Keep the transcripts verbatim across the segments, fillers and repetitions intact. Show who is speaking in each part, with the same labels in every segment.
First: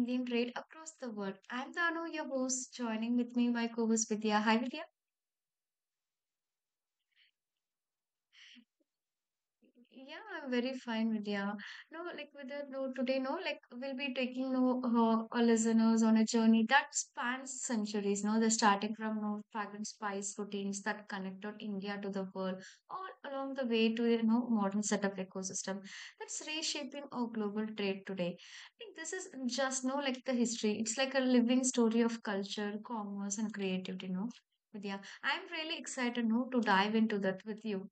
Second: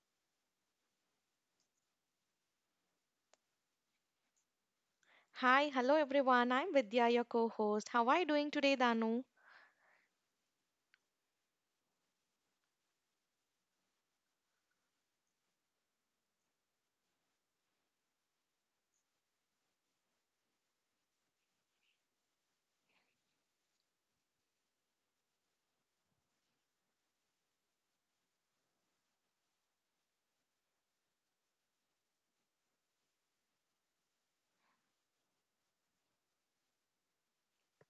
Speaker 1: Indian trade across the world. I'm Danu, your host. Joining with me, my co host Vidya. Hi, Vidya.
Speaker 2: Hi, hello everyone. I'm Vidya, your co host. How are you doing today, Danu?
Speaker 1: Yeah, I'm very fine, Vidya. No, like Vidya, no, today, no, like we'll be taking no uh, our listeners on a journey that spans centuries, no, the starting from no fragrant spice routines that connected India to the world, all along the way to you know modern setup ecosystem that's reshaping our global trade today. Like this is just no like the history. It's like a living story of culture, commerce, and creativity, no. Vidya, I'm really excited no to dive into that with you.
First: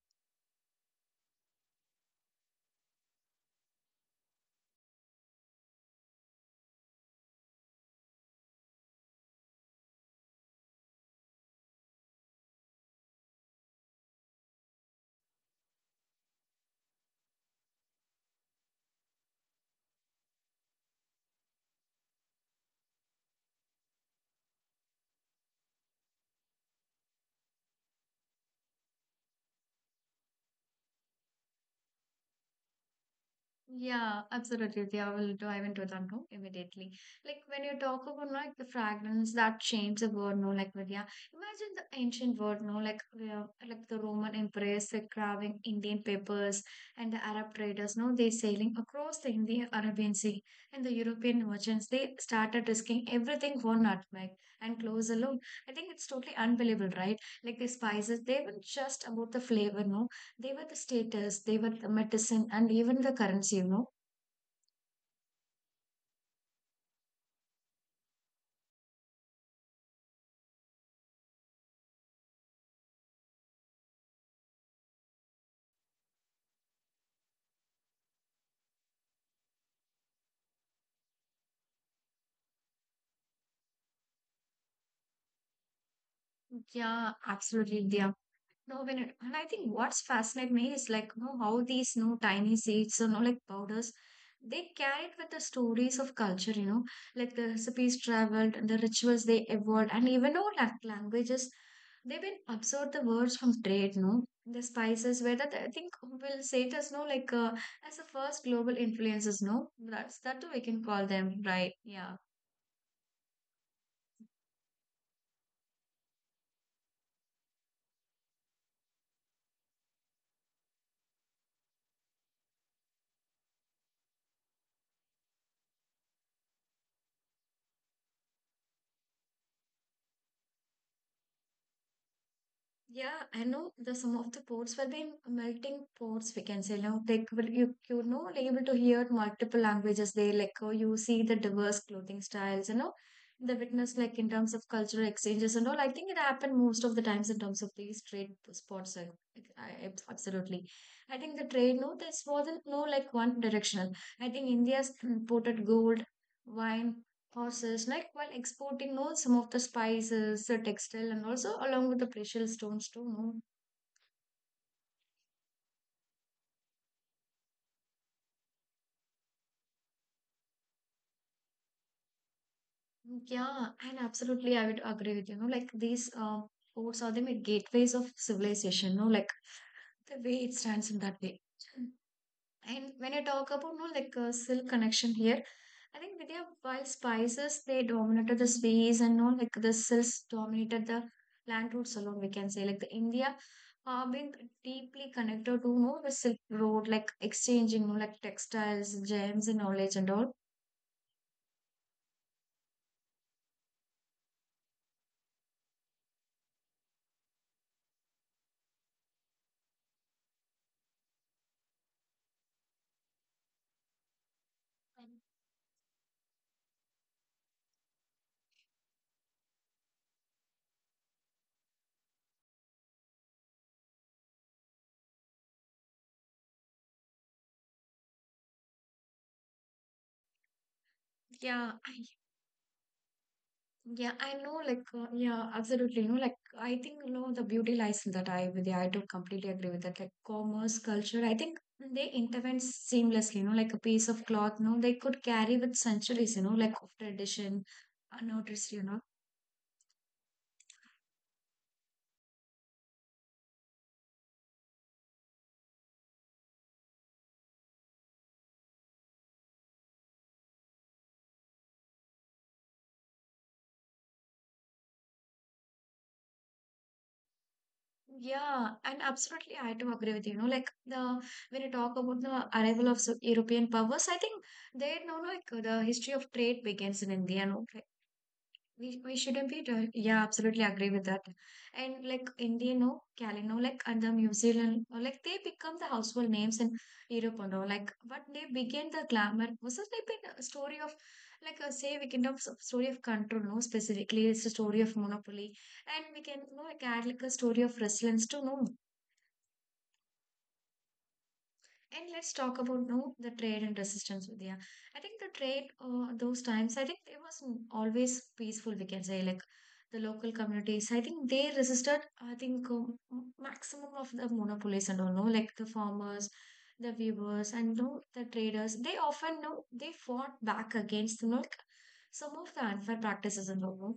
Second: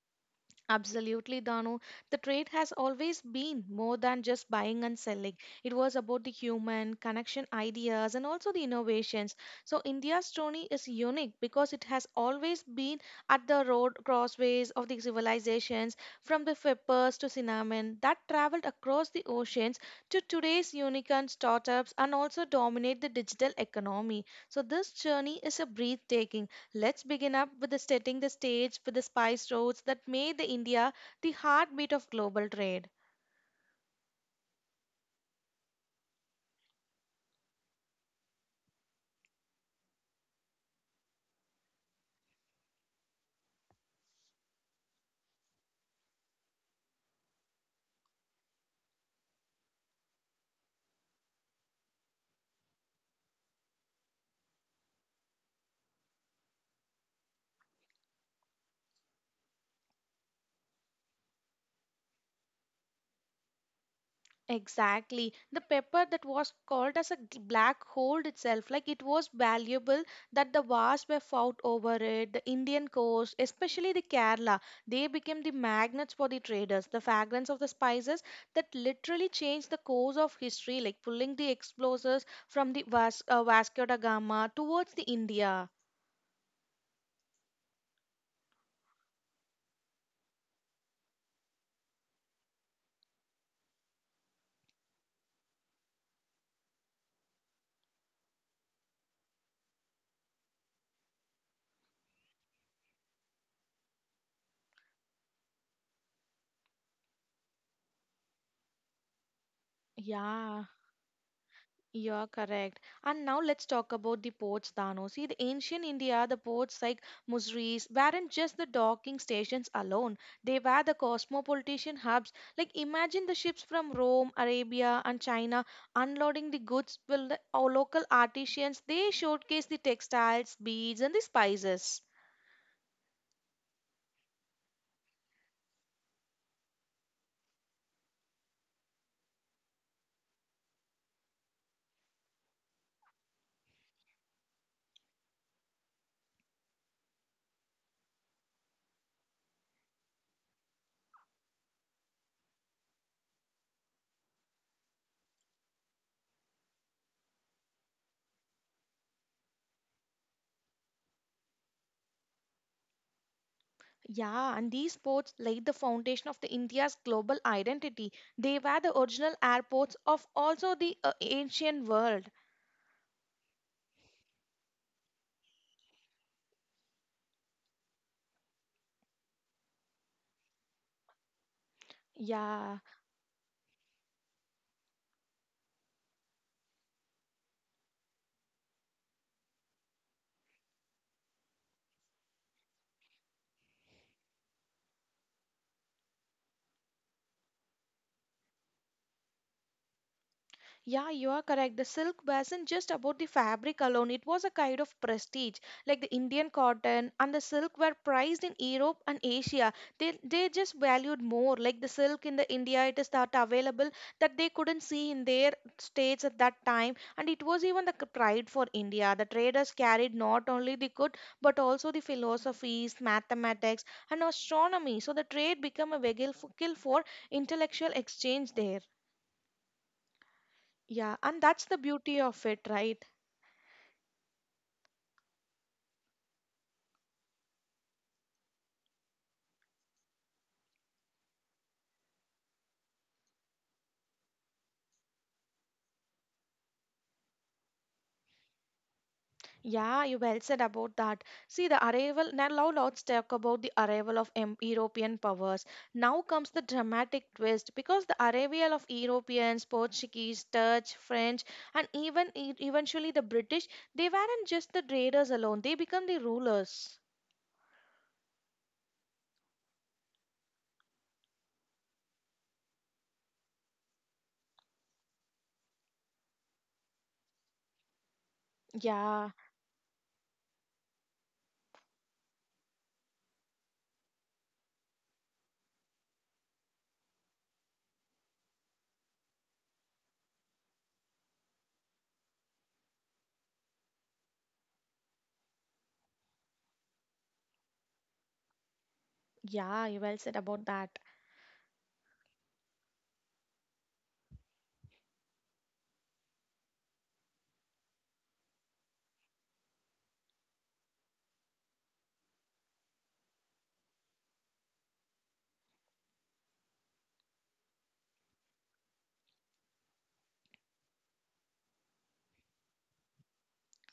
Speaker 2: Absolutely, Danu. The trade has always been more than just buying and selling. It was about the human connection ideas and also the innovations. So, India's journey is unique because it has always been at the road crossways of the civilizations from the peppers to Cinnamon that traveled across the oceans to today's unicorn startups and also dominate the digital economy. So, this journey is a breathtaking. Let's begin up with the setting the stage with the spice roads that made the India the heartbeat of global trade.
Speaker 1: Yeah, absolutely. I will dive into that now immediately. Like when you talk about no, like the fragments that change the world, no, like Vidya. Imagine the ancient world, no, like uh, like the Roman empress, the carving Indian papers, and the Arab traders, no, they sailing across the Indian Arabian Sea, and the European merchants, they started risking everything for nutmeg and cloves alone. I think it's totally unbelievable, right? Like the spices, they were just about the flavor, no, they were the status, they were the medicine, and even the currency, you know.
Speaker 2: Exactly. The pepper that was called as a g- black hole itself, like it was valuable that the wars were fought over it. The Indian coast, especially the Kerala, they became the magnets for the traders. The fragrance of the spices that literally changed the course of history, like pulling the explosives from the Vas- uh, Vasco da Gama towards the India.
Speaker 1: Yeah, absolutely. Yeah. No, when it, and I think what's fascinate me is like, you know, how these no tiny seeds, you know, like powders, they carried with the stories of culture, you know, like the recipes traveled and the rituals they evolved, and even all la- languages, they've been absorbed the words from trade, no, the spices, whether the, I think we'll say it as no, like uh, as the first global influences, no, that's that too we
Speaker 2: Yeah.
Speaker 1: can call them, right? Yeah.
Speaker 2: You're correct. And now let's talk about the ports, Dano. See, the ancient India, the ports like Musris weren't just the docking stations alone. They were the cosmopolitan hubs. Like imagine the ships from Rome, Arabia, and China unloading the goods. Will the our local artisans they showcase the textiles, beads, and the spices.
Speaker 1: Yeah, I know the some of the ports were being melting ports, we can say, no? Like will you you know, like able to hear multiple languages there, like oh, you see the diverse clothing styles, you know, the witness like in terms of cultural exchanges and all. I think it happened most of the times in terms of these trade spots. I, I, I- absolutely. I think the trade, no, this wasn't no like one directional. I think India's imported gold, wine, horses, like while exporting know some of the spices, the textile, and also along with the precious stones too. No,
Speaker 2: Yeah, and these ports laid the foundation of the India's global identity. They were the original airports of also the uh, ancient world.
Speaker 1: yeah, and absolutely, I would agree with you. No, like these uh, ports are the gateways of civilization. No, like the way it stands in that way.
Speaker 2: Yeah.
Speaker 1: And when I talk about no like a silk connection here, I think Vidya, while spices they dominated the space and no like the silks dominated the plant roots alone, we can say like the India are being deeply connected to no the Silk Road, like exchanging no like textiles, gems, and knowledge and all.
Speaker 2: Yeah, you are correct. The silk wasn't just about the fabric alone, it was a kind of prestige. Like the Indian cotton and the silk were prized in Europe and Asia. They, they just valued more. Like the silk in the India, it is that available that they couldn't see in their states at that time. And it was even the c- pride for India. The traders carried not only the good but also the philosophies, mathematics, and astronomy. So the trade became a vehicle for intellectual exchange there. Yeah, and that's
Speaker 1: Yeah,
Speaker 2: the beauty of it, right?
Speaker 1: yeah, I know, like, uh, yeah, absolutely. You know, like, I think, you know, the beauty lies in that. I, with yeah, I do completely agree with that. Like, commerce, culture, I think they intervene seamlessly, you know, like a piece of cloth, you know, they could carry with centuries, you know, like of tradition, unnoticed, you know.
Speaker 2: Yeah, you well said about that. See, the arrival now, now let's talk about the arrival of em- European powers. Now comes the dramatic twist because the arrival of Europeans, Portuguese, Dutch, French, and even e- eventually the British, they weren't just the traders alone, they become the rulers.
Speaker 1: Yeah, and absolutely, I do agree with you. You know, like the when you talk about the arrival of s- European powers, I think they know like the history of trade begins in India. You know, We, we
Speaker 2: Yeah,
Speaker 1: shouldn't be dr- yeah absolutely agree with that. And like indian or calino like and the new zealand or like they become the household names in europe and all like but they begin the glamour was it like a story of like a say we can have s- story of control no specifically it's a story of monopoly and we can you know like add like a story of resilience to know.
Speaker 2: yeah, you well said about that.
Speaker 1: And let's talk about no the trade and resistance, Vidya. I think the trade, uh, those times, I think it was always peaceful. We can say like the local communities. I think they resisted. I think um, maximum of the monopolies and all. No, like the farmers, the weavers, and no the traders. They often no they fought back against you know, like some of the unfair practices and all. No?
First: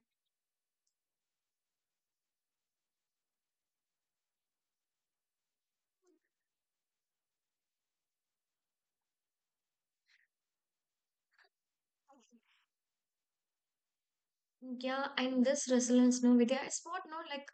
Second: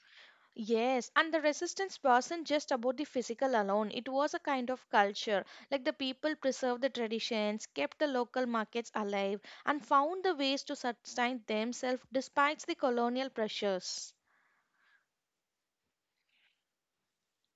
Speaker 2: Yes, and the resistance wasn't just about the physical alone. It was a kind of culture. Like the people preserved the traditions, kept the local markets alive, and found the ways to sustain themselves despite the colonial pressures.
Speaker 1: Yeah, and this resilience, no, Vidya, is what, no, like,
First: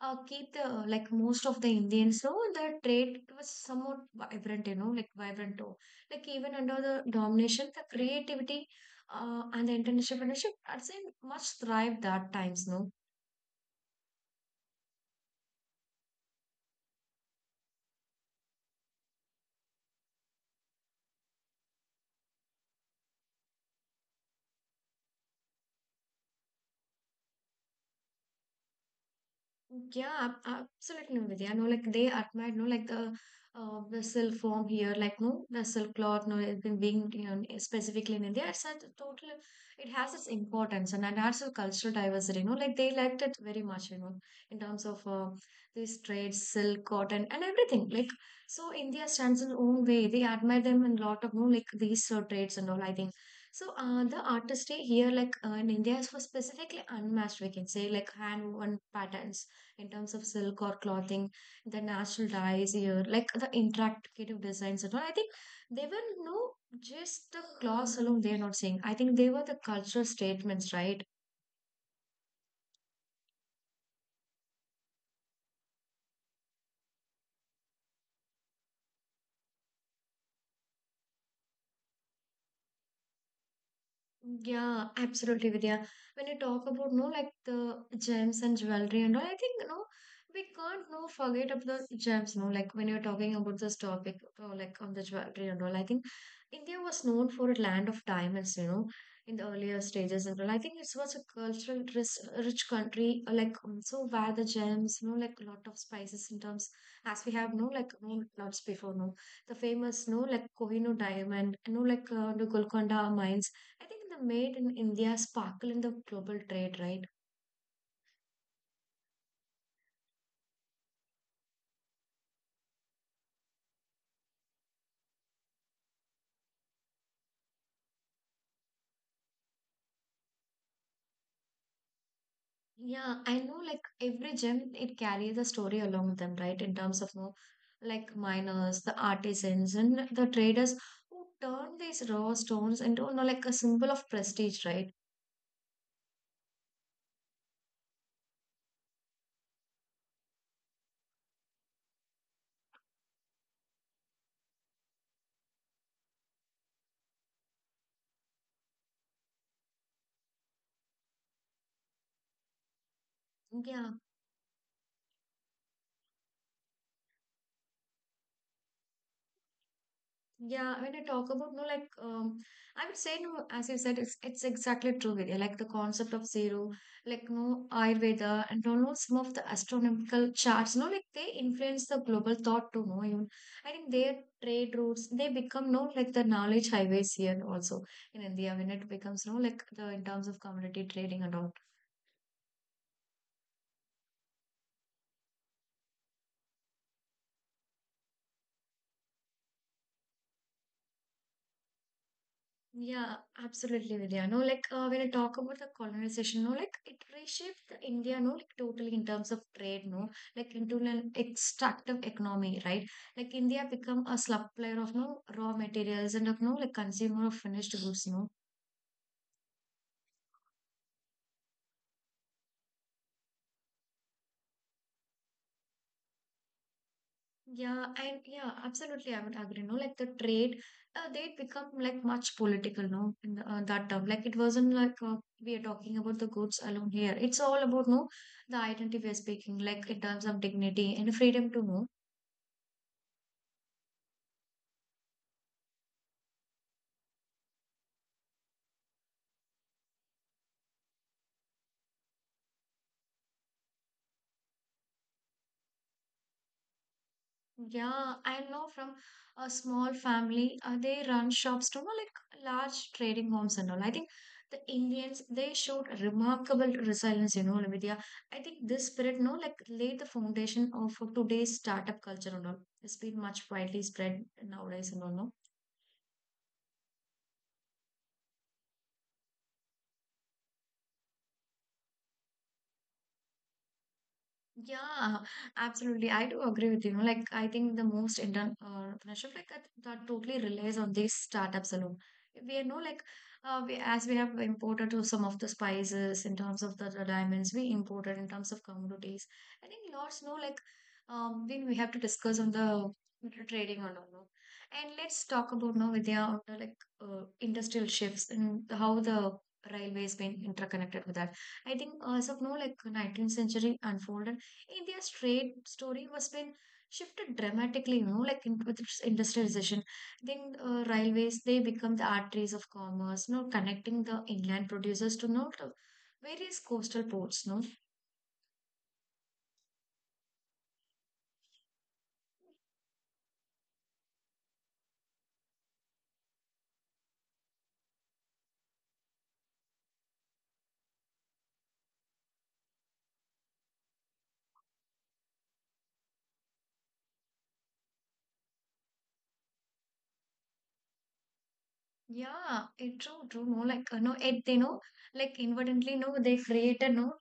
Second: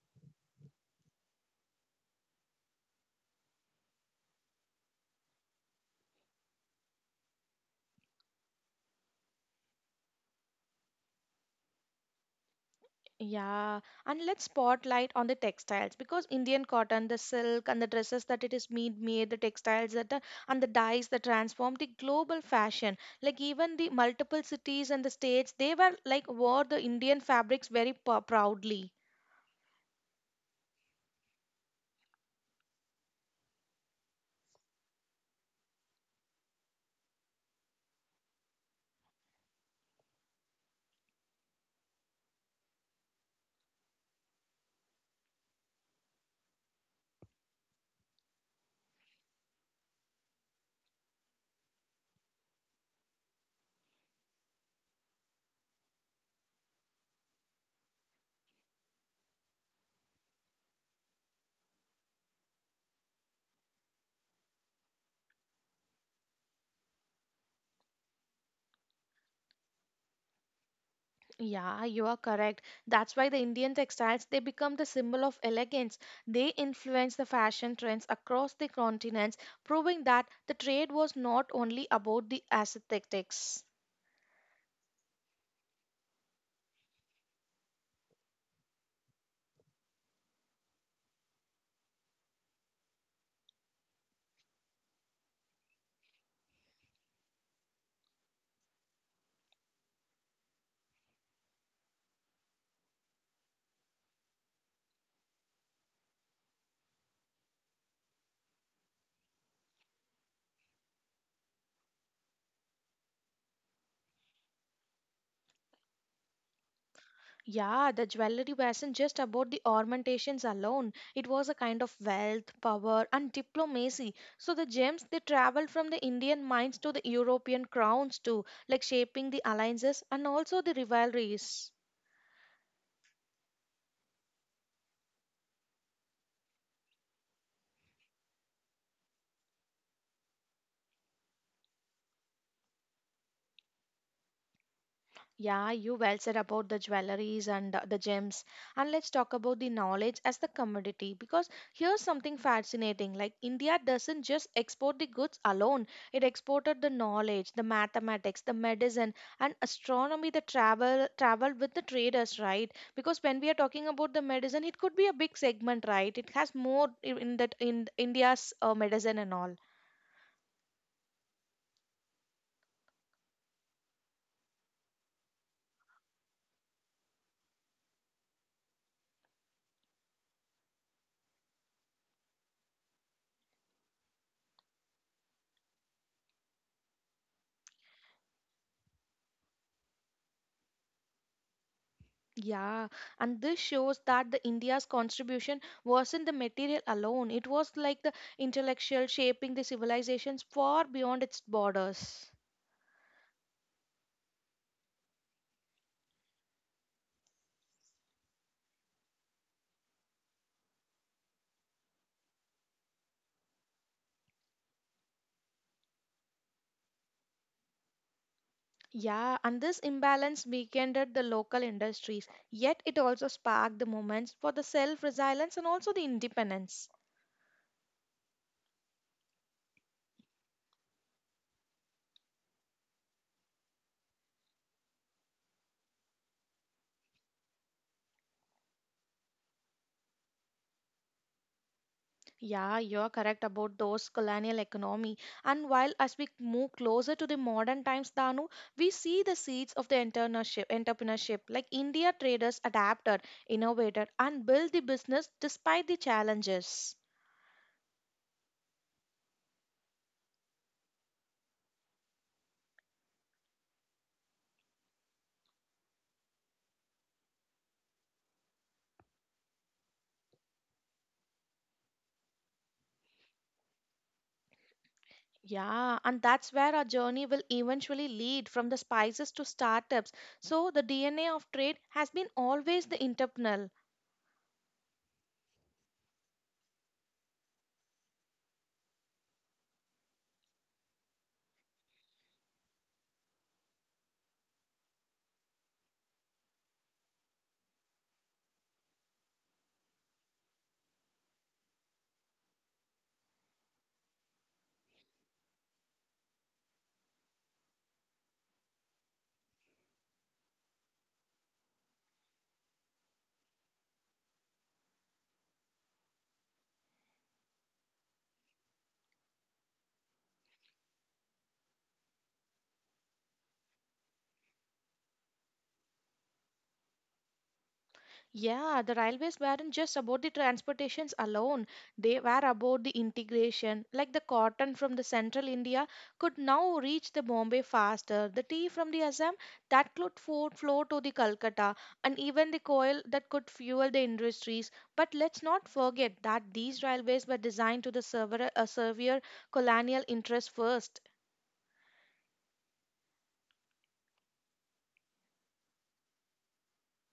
Speaker 1: uh, keep the, like, most of the Indians, so the trade was somewhat vibrant, you know, like, vibrant, too. Like, even under the domination, the creativity, uh, and the international partnership, I'd say much thrived that times, no.
Speaker 2: Yeah, and let's spotlight on the textiles because Indian cotton, the silk, and the dresses that it is made, made the textiles that are, and the dyes that transformed the global fashion. Like even the multiple cities and the states, they were like wore the Indian fabrics very p- proudly.
Speaker 1: Yeah, ab- absolutely, Vidya. No, like they admired, no, like the uh, vessel form here, like no vessel cloth, no, it been being you know, specifically in India, it's a total. It has its importance and it has a cultural diversity. No, like they liked it very much. You know, in terms of uh, these trades, silk, cotton, and everything. Like so, India stands in own way. They admire them in a lot of no, like these uh, trades and all. I think. So uh, the artistry here, like uh, in India, is for specifically unmatched. We can say like hand woven patterns in terms of silk or clothing, the natural dyes here, like the interactive designs and all. I think they were no just the clothes alone. They are not saying. I think they were the cultural statements, right?
Speaker 2: Yeah, you are correct. That's why the Indian textiles they become the symbol of elegance. They influence the fashion trends across the continents, proving that the trade was not only about the aesthetics.
Speaker 1: Yeah, absolutely, Vidya. When you talk about no, like the gems and jewelry and all, I think no, we can't no forget of the gems. No, like when you're talking about this topic, or like on the jewelry and all, I think India was known for a land of diamonds. You know, in the earlier stages and all, I think it was a cultural rich, rich country. uh, Like um, so, where the gems, you know, like a lot of spices in terms as we have no, like no lots before no, the famous no, like Kohinoor diamond, no, like uh, the Golconda mines. I think the made in India sparkle in the global trade, right?
Speaker 2: Yeah, the jewelry wasn't just about the ornamentations alone. It was a kind of wealth, power, and diplomacy. So the gems they traveled from the Indian mines to the European crowns too, like shaping the alliances and also the rivalries.
Speaker 1: Yeah, I know like every gem it carries a story along with them, right? In terms of you know, like miners, the artisans and the traders who turn these raw stones into you know, like a symbol of prestige, right?
Speaker 2: Yeah, you well said about the jewelries and uh, the gems. And let's talk about the knowledge as the commodity because here's something fascinating. Like India doesn't just export the goods alone. It exported the knowledge, the mathematics, the medicine and astronomy that travel traveled with the traders, right? Because when we are
Speaker 1: Yeah,
Speaker 2: talking about the medicine, it could be a big segment, right? It has more in in that in India's uh, medicine and all.
Speaker 1: yeah, when I talk about no, like um, I would say no, as you said, it's it's exactly true, Vidya. Like the concept of zero, like no Ayurveda and no, no some of the astronomical charts, no, like they influence the global thought too, no. Even I think their trade routes, they become no like the knowledge highways here also in India when it becomes no like the in terms of commodity trading and all.
Speaker 2: Yeah, and this shows that the India's contribution wasn't the material alone. It was like the intellectual shaping the civilizations far beyond its borders.
Speaker 1: Yeah, absolutely, Vidya. No, like uh, when I talk about the colonization, no, like it reshaped the India, no, like totally in terms of trade, no, like into an extractive economy, right? Like India become a supplier of no raw materials and of no like consumer of finished goods, no.
Speaker 2: Yeah, and this imbalance weakened the local industries, yet it also sparked the moments for the self-resilience and also the independence.
Speaker 1: Yeah, and yeah, absolutely, I would agree. No, like the trade, uh, they become like much political, no, in the, uh, that term. Like it wasn't like uh, we are talking about the goods alone here. It's all about no, the identity we are speaking, like in terms of dignity and freedom to know.
Speaker 2: Yeah, you're correct about those colonial economy. And while as we move closer to the modern times, Danu, we see the seeds of the entrepreneurship, entrepreneurship. Like India traders adapted, innovated, and built the business despite the challenges.
Speaker 1: Yeah, I know from a small family, uh, they run shops to more like large trading homes and all. I think the Indians, they showed remarkable resilience, you know, Vidya. I think this spirit, no, like laid the foundation of today's startup culture and all. It's been much widely spread nowadays and all, no?
Speaker 2: Yeah, and that's where our journey will eventually lead from the spices to startups. So the D N A of trade has been always the entrepreneurial.
Speaker 1: Yeah, absolutely. I do agree with you. Like, I think the most Indian entrepreneurship, like that, that totally relies on these startups alone. We know, like, uh, we, as we have imported to some of the spices in terms of the, the diamonds, we imported in terms of commodities. I think lots know, like, um, we, we have to discuss on the trading or no. No. And let's talk about now with the like uh, industrial shifts and how the railways been interconnected with that. I think as of now, like nineteenth century unfolded India's trade story was been shifted dramatically, you know, like in, with its industrialization. Then uh, railways, they become the arteries of commerce, you know, connecting the inland producers to you know, to various coastal ports, you know.
Speaker 2: Yeah, the railways weren't just about the transportations alone. They were about the integration. Like the cotton from the central India could now reach the Bombay faster. The tea from the Assam that could fo- flow to the Calcutta and even the coal that could fuel the industries. But let's not forget that these railways were designed to the severe, uh, severe colonial interest first.
Speaker 1: Yeah, it true, true. No, like uh, no, it they know, like inadvertently, no, they created no,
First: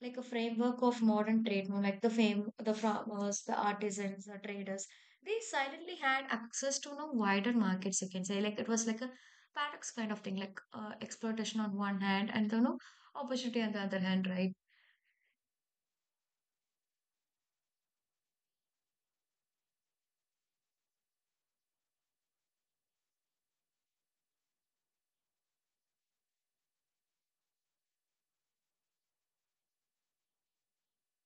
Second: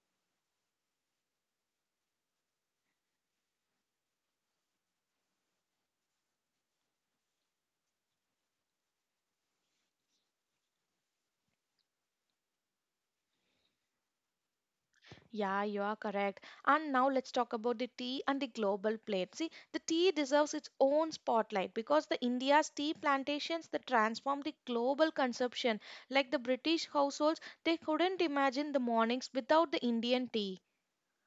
Speaker 1: like a framework of modern trade. No, like the fame, the farmers, the artisans, the traders. They silently had access to no wider markets. You can say like it was like a paradox kind of thing, like uh, exploitation on one hand and the no opportunity on the other hand, right?
Speaker 2: Yeah, you are correct. And now let's talk about the tea and the global plate. See, the tea deserves its own spotlight because the India's tea plantations that transformed the global consumption. Like the British households, they couldn't imagine the mornings without the Indian tea.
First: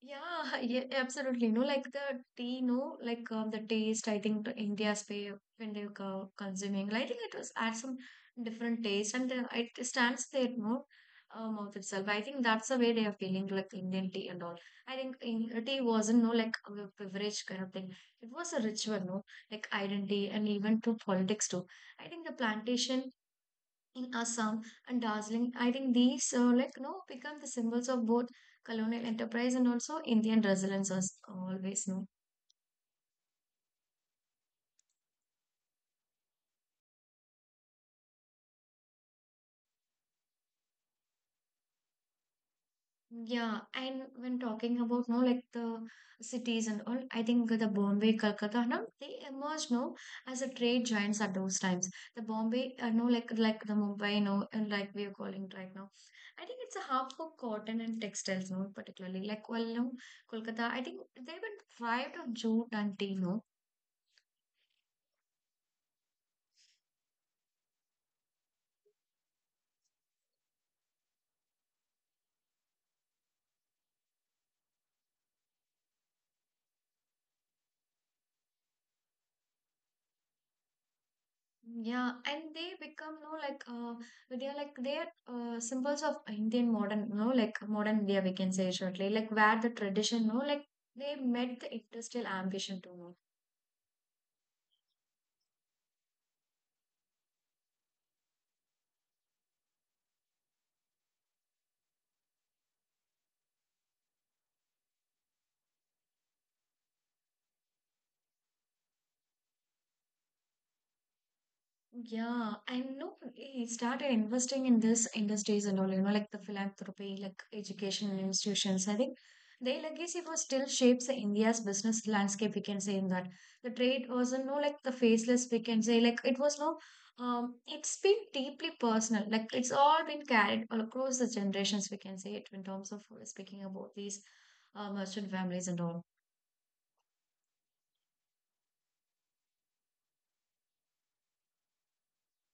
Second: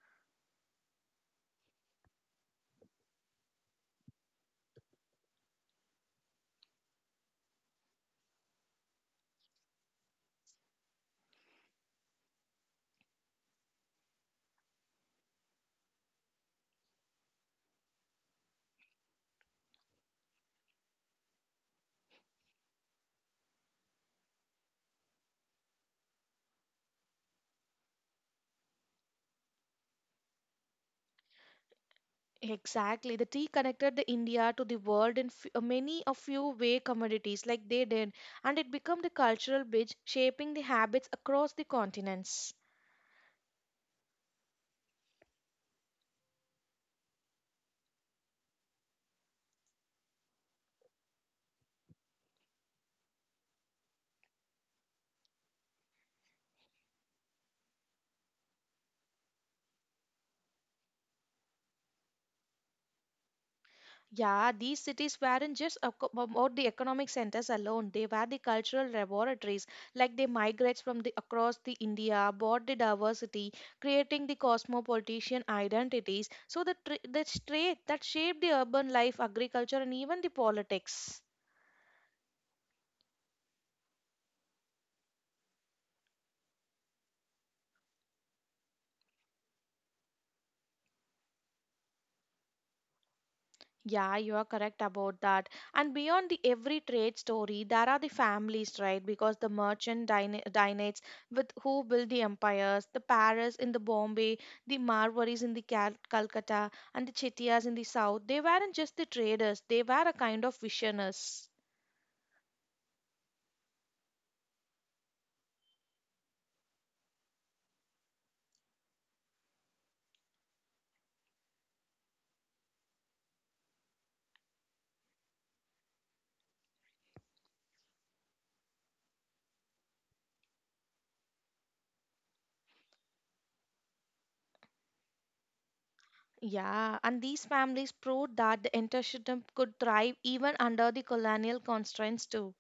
Speaker 1: Yeah, yeah, absolutely. No, like the tea, no, like um, the taste. I think to India's pay when they were consuming, I think it was adds some different taste, and the, it stands there, no, uh, mouth itself. I think that's the way they are feeling, like Indian tea and all. I think in, uh, tea wasn't no like a beverage kind of thing. It was a ritual, no, like identity and even to politics too. I think the plantation in Assam and Darjeeling. I think these uh, like you know become the symbols of both colonial enterprise and also Indian resilience as always no.
Speaker 2: Exactly. The tea connected the India to the world in f- many a few way commodities like they did, and it became the cultural bridge shaping the habits across the continents.
Speaker 1: Yeah, and when talking about no like the cities and all, I think the Bombay, Calcutta, no, they emerged no as a trade giants at those times. The Bombay, uh, no like like the Mumbai, no, and like we are calling it right now. I think it's a hub for cotton and textiles, no, particularly like well, no, Kolkata. I think they even thrived on jute and tea, no.
Speaker 2: Yeah, these cities weren't just aco- about the economic centers alone. They were the cultural laboratories. Like they migrate from the across the India, brought the diversity, creating the cosmopolitan identities. So the tr- the trait that shaped the urban life, agriculture, and even the politics.
Speaker 1: Yeah, and they become, no, like, uh, they're like, they're uh, symbols of Indian modern, no, like modern India, we can say shortly, like where the tradition, no, like they met the industrial ambition too. No.
Speaker 2: Yeah, you are correct about that. And beyond the every trade story, there are the families, right? Because the merchant dyna- dynasts with who built the empires, the Paris in the Bombay, the Marwaris in the Cal- Calcutta, and the Chettiars in the south. They weren't just the traders; they were a kind of visionaries.
Speaker 1: Yeah, I know he started investing in this industries and all, you know, like the philanthropy, like education institutions. I think their legacy was still shapes the India's business landscape, we can say in that. The trade wasn't no like the faceless, we can say, like it was no um it's been deeply personal. Like it's all been carried all across the generations, we can say it in terms of uh, speaking about these uh, merchant families and all.
Speaker 2: Yeah, and these families proved that the entrepreneurship could thrive even under the colonial constraints too.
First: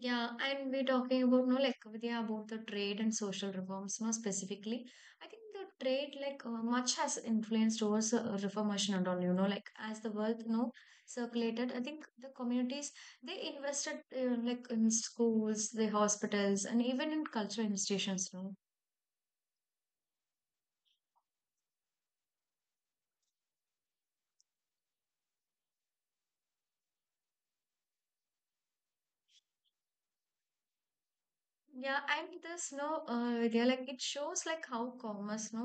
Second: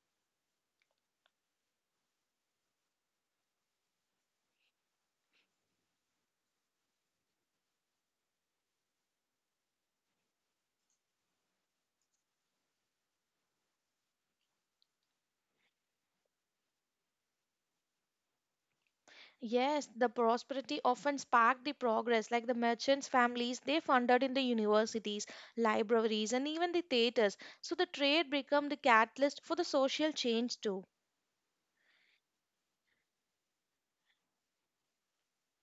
Speaker 1: Yeah, and we're talking about no like Vidya about the trade and social reforms more specifically. I think the trade like uh, much has influenced towards uh, reformation and all. You know, like as the wealth you know circulated, I think the communities they invested uh, like in schools, the hospitals, and even in cultural institutions. You know,
Speaker 2: Yes, the prosperity often sparked the progress, like the merchants' families, they funded in the universities, libraries, and even the theaters. So the trade became the catalyst for the social change too.
Speaker 1: yeah, and this no uh, Vidya like it shows like how commerce no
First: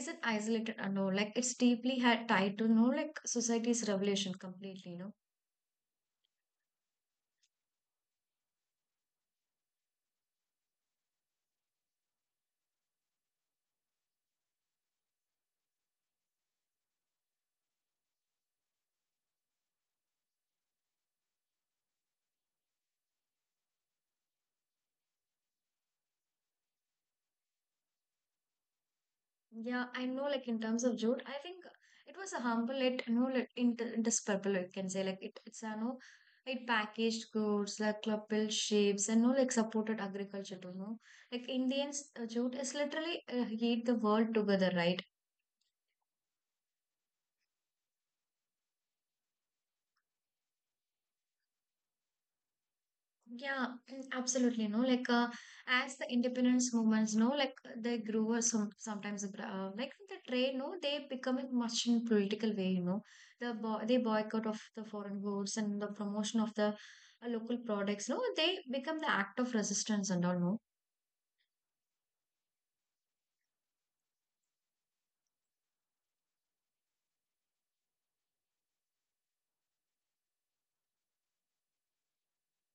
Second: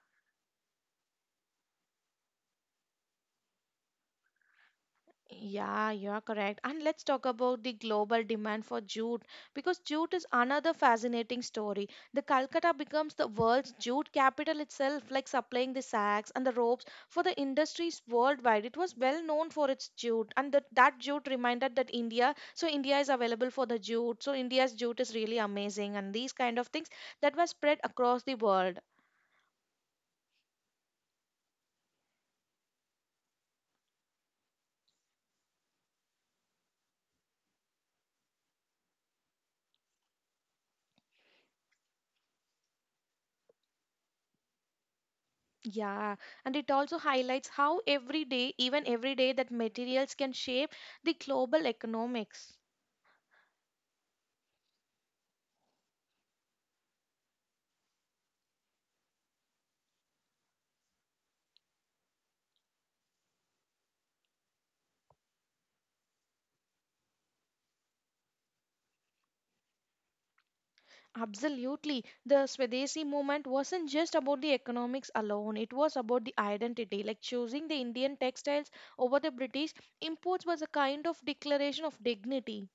Speaker 1: isn't isolated and all. Like it's deeply had tied to no like society's revolution completely. You know.
Speaker 2: Yeah, you are correct. And let's talk about the global demand for jute because jute is another fascinating story. The Calcutta becomes the world's jute capital itself, like supplying the sacks and the ropes for the industries worldwide. It was well known for its jute, and that, that jute reminded that India, so India is available for the jute. So India's jute is really amazing, and these kind of things that were spread across the world.
Speaker 1: Yeah, I know, like in terms of Jude, I think it was a harmful, it, you know, like in, in this purple, you can say, like it, it's, you know, it packaged goods, like club built ships, and no, like supported agriculture, you know. Like Indians, uh, Jude is literally uh, heat the world together, right?
Speaker 2: Yeah, and it also highlights how every day, even every day, that materials can shape the global economics.
Speaker 1: Yeah, absolutely. No, like uh, as the independence movements, no, like uh, they grew or some sometimes uh, like the trade, no, they become it much in political way. You know, the bo they boycott of the foreign goods and the promotion of the uh, local products. No, they become the act of resistance and all. No,
Speaker 2: Absolutely. The Swadeshi movement wasn't just about the economics alone, it was about the identity. Like choosing the Indian textiles over the British imports was a kind of declaration of dignity.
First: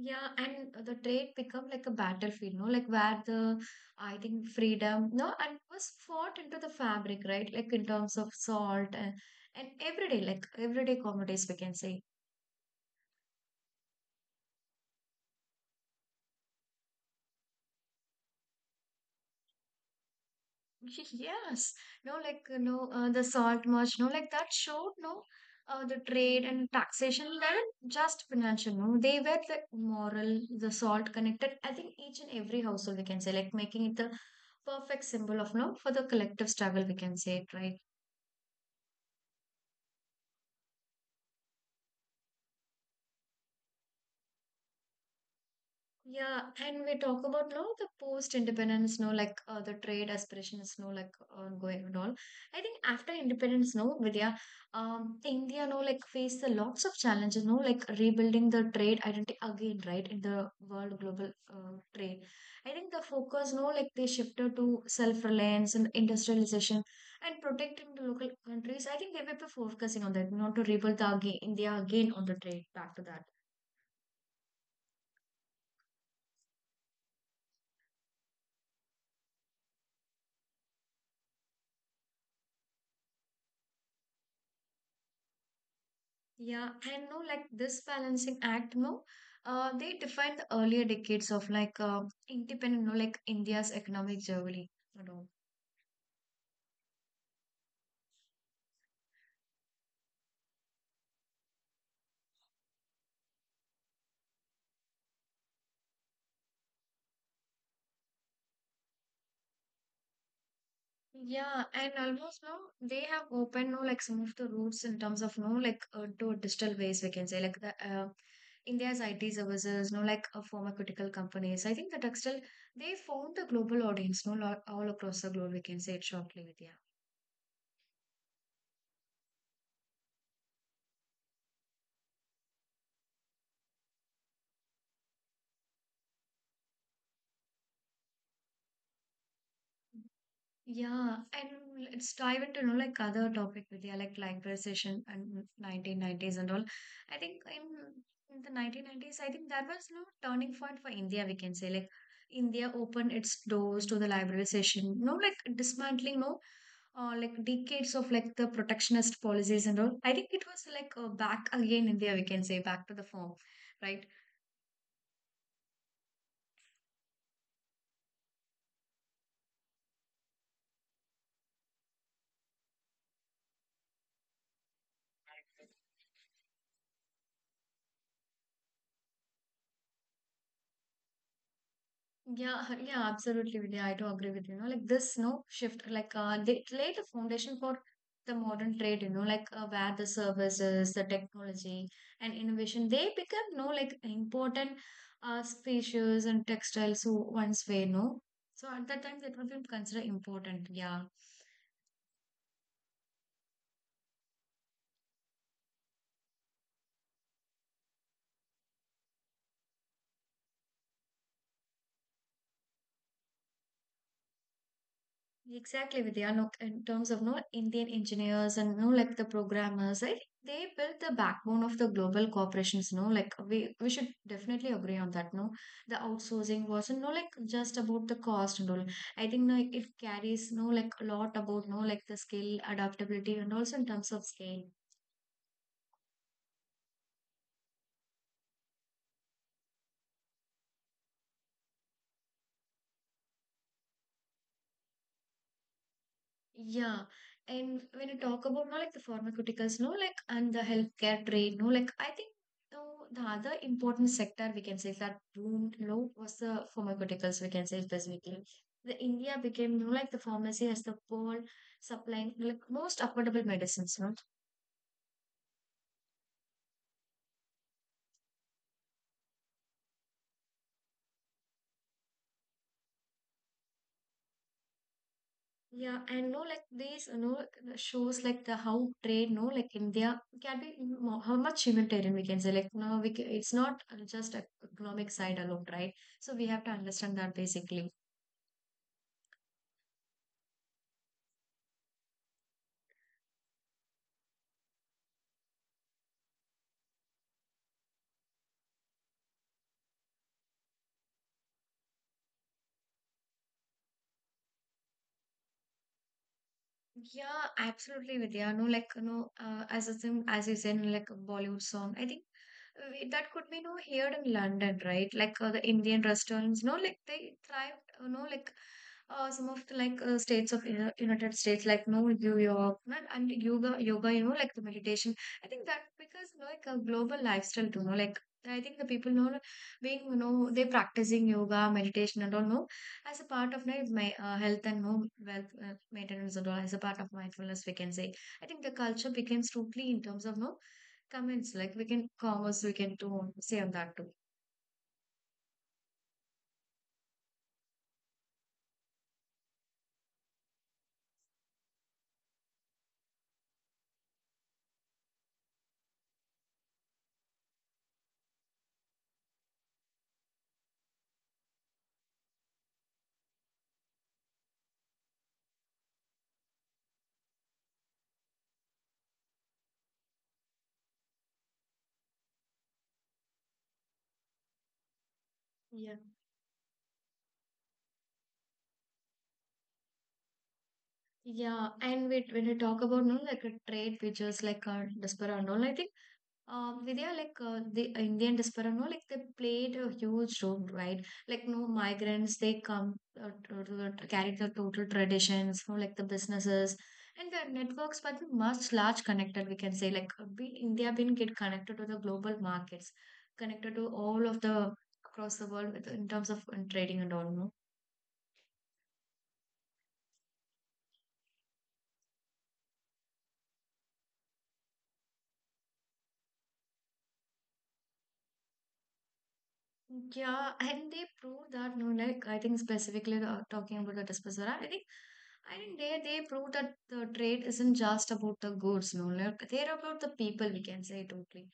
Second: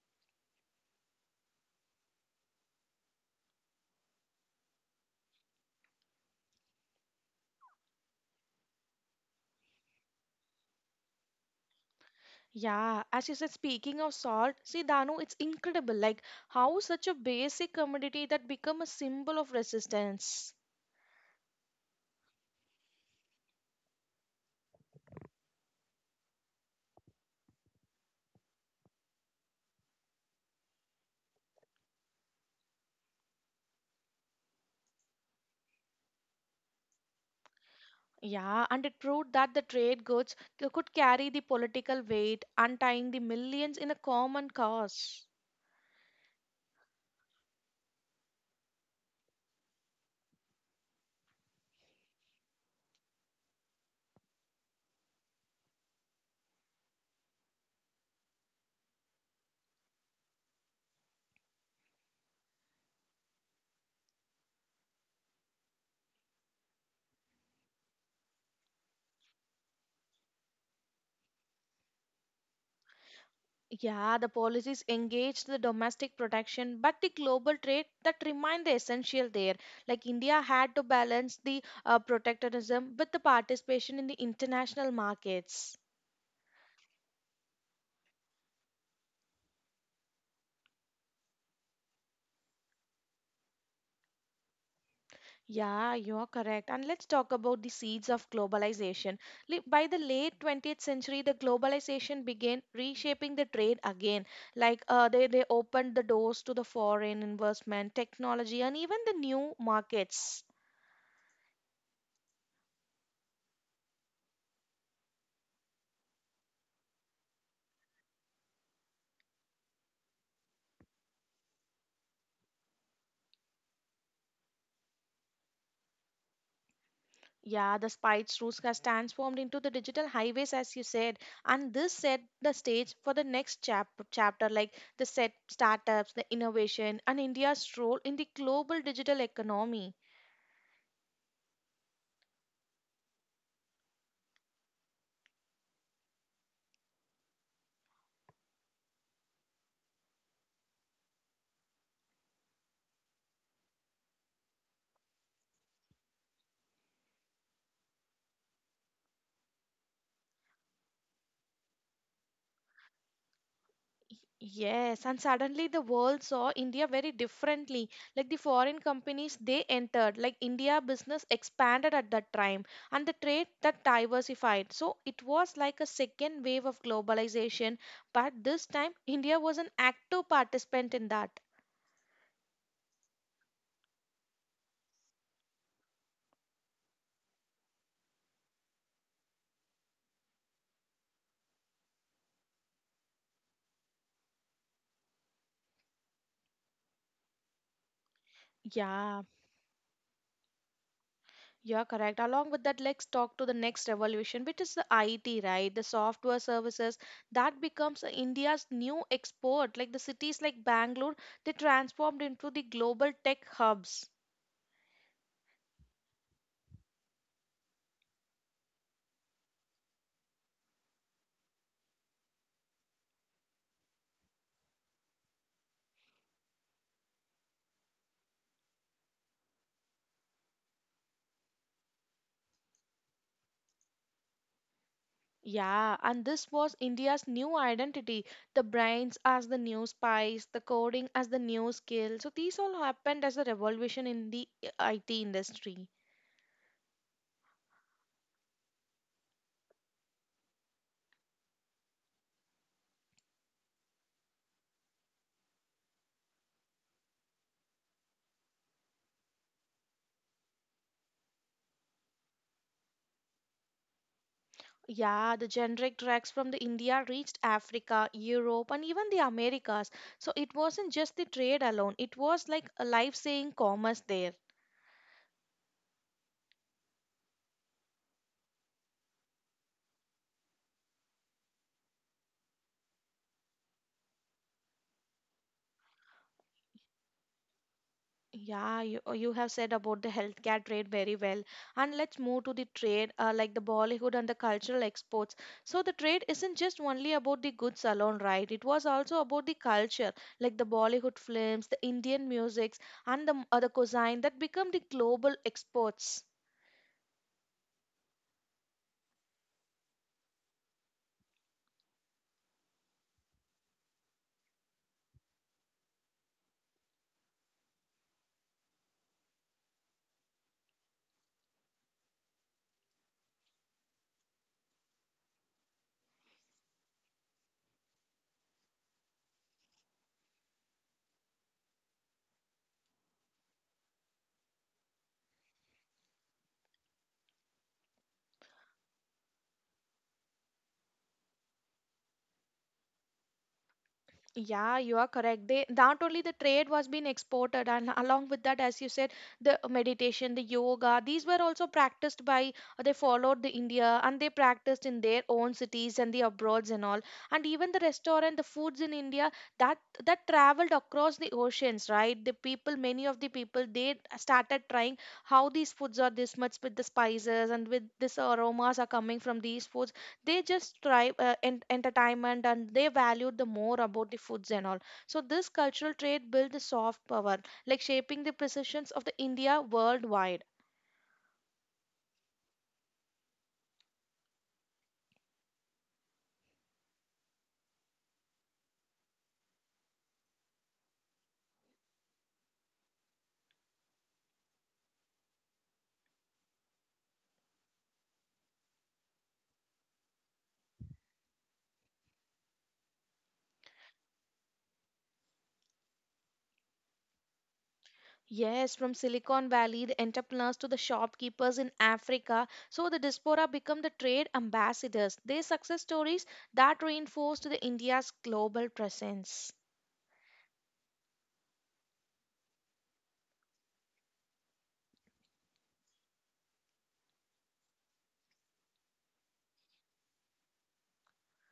Speaker 1: yeah, and the trade become like a battlefield. No, like where the I think freedom, no, and was fought into the fabric, right? Like in terms of salt and and everyday, like everyday commodities, we can say.
Speaker 2: Yeah, as you said, speaking of salt, see, Danu, it's incredible. Like how such a basic commodity that become a symbol of resistance.
Speaker 1: Yes, no, like you know, uh, the salt march, no, like that showed no, uh, the trade and taxation weren't just financial, no, they were the moral, the salt connected. I think each and every household we can say, like making it the perfect symbol of no for the collective struggle we can say it, right?
Speaker 2: Yeah, and it proved that the trade goods c- could carry the political weight, untying the millions in a common cause.
Speaker 1: Yeah, and we talk about no the post-independence, no like uh, the trade aspirations, no like ongoing and all. I think after independence, no Vidya, um, India, no like faced a lots of challenges, no like rebuilding the trade identity again, right, in the world global uh, trade. I think the focus, no like they shifted to self-reliance and industrialization and protecting the local countries. I think they may be focusing on that, not to rebuild the again India again on the trade back to that.
Speaker 2: Yeah, the policies engaged the domestic protection, but the global trade that remained the essential there. Like India had to balance the uh, protectionism with the participation in the international markets.
Speaker 1: Yeah, and no, like this balancing act, no, uh, they define the earlier decades of like uh, independent, no, like India's economic journey. You know.
Speaker 2: Yeah, you're correct. And let's talk about the seeds of globalization. Li- By the late twentieth century, the globalization began reshaping the trade again. Like uh, they, they opened the doors to the foreign investment, technology, and even the new markets.
Speaker 1: Yeah, and almost no, they have opened no, like some of the routes in terms of no, like uh, to digital ways we can say, like the uh, India's I T services, no, like uh, pharmaceutical companies. I think the textile they found the global audience, no, lo- all across the globe. We can say it shortly, Vidya.
Speaker 2: Yeah, the Spice routes has transformed into the digital highways, as you said, and this set the stage for the next chap- chapter, like the set startups, the innovation, and India's role in the global digital economy.
Speaker 1: Yeah, and let's dive into you know, like other topic with you, like liberalization and nineteen nineties and all. I think in, in the nineteen nineties, I think that was you know, turning point for India, we can say. Like India opened its doors to the liberalization, you know, like dismantling, no, uh, like decades of like the protectionist policies and all. I think it was like uh, back again India, we can say, back to the form, right?
Speaker 2: Yes, and suddenly the world saw India very differently. Like the foreign companies they entered, like India business expanded at that time, and the trade that diversified. So it was like a second wave of globalization, but this time India was an active participant in that.
Speaker 1: Yeah, yeah, absolutely, Vidya. I do agree with you. You know, like this, no shift, like uh, they laid the foundation for the modern trade. You know, like uh, where the services, the technology, and innovation they become no like important uh, species and textiles who once were no. So at that time,
Speaker 2: Yeah.
Speaker 1: that would be considered important. Yeah.
Speaker 2: Yeah, correct. Along with that, let's talk to the next revolution, which is the I T, right? The software services that becomes India's new export. Like the cities like Bangalore, they transformed into the global tech hubs.
Speaker 1: Exactly, Vidya. Look, in terms of no Indian engineers and no like the programmers, right? They built the backbone of the global corporations. No, like we we should definitely agree on that. No, the outsourcing wasn't no like just about the cost and all. I think like it carries no like a lot about no like the skill adaptability and also in terms of scale.
Speaker 2: Yeah, and this was India's new identity. The brains as the new spice, the coding as the new skill. So these all happened as a revolution in the I T industry.
Speaker 1: Yeah, and when you talk about no like the pharmaceuticals, no like and the healthcare trade, no like I think no the other important sector we can say that boomed no was the pharmaceuticals we can say specifically. The India became no like the pharmacy as the world supplying like most affordable medicines, no.
Speaker 2: Yeah, the generic drugs from the India reached Africa, Europe, and even the Americas. So it wasn't just the trade alone; it was like a life-saving commerce there.
Speaker 1: Yeah, and no, like these, you know, the shows like the how trade, no, like India can be mo- how much humanitarian we can say. Like no, we ca- it's not uh, just a economic side alone, right? So we have to understand that basically.
Speaker 2: Yeah, you uh, you have said about the healthcare trade very well. And let's move to the trade, uh, like the Bollywood and the cultural exports. So the trade isn't just only about the goods alone, right? It was also about the culture, like the Bollywood films, the Indian musics, and the m- uh, the cuisine that become the global exports.
Speaker 1: Yeah, absolutely, Vidya. No, like no, uh, as is in, as you said, no, like a Bollywood song. I think uh, we, that could be no here in London, right? Like uh, the Indian restaurants. No, like they thrive. You know, like uh, some of the like uh, states of Uni- United States, like no New York, not and yoga, yoga. You know, like the meditation. I think that because no, like a global lifestyle too. No, like I think the people know being you know they practicing yoga, meditation and all. No, as a part of my, my uh, health and home wealth uh, maintenance and all as a part of mindfulness we can say I think the culture becomes totally in terms of no comments like we can commerce we can do say on that too
Speaker 2: Yeah, you are correct. They not only the trade was being exported, and along with that, as you said, the meditation, the yoga, these were also practiced by uh, they followed the India and they practiced in their own cities and the abroads and all. And even the restaurant, the foods in India that that traveled across the oceans, right? The people, many of the people, they started trying how these foods are this much with the spices and with this aromas are coming from these foods they just try uh, in entertainment and they valued the more about the foods and all, so this cultural
Speaker 1: yeah
Speaker 2: trade built the soft power, like shaping the perceptions of the India worldwide.
Speaker 1: yeah and we, when we talk about no like a trade which is like a desperate and all I think Um, Vidya, like uh, the Indian diaspora, no, like they played a huge role, right? Like, no migrants, they come uh, to, to, to carry the total traditions, no, like the businesses and their networks, but much large connected, we can say. Like, uh, we India been get connected to the global markets, connected to all of the across the world with- in terms of uh, trading and all, no?
Speaker 2: Yes, from Silicon Valley, the entrepreneurs to the shopkeepers in Africa. So the diaspora become the trade ambassadors. Their success stories that reinforced the India's global presence.
Speaker 1: Yeah, and they prove that, no, like I think specifically uh, talking about the Despacito, I think I think they they prove that the trade isn't just about the goods, no, like they're about the people, we can say totally.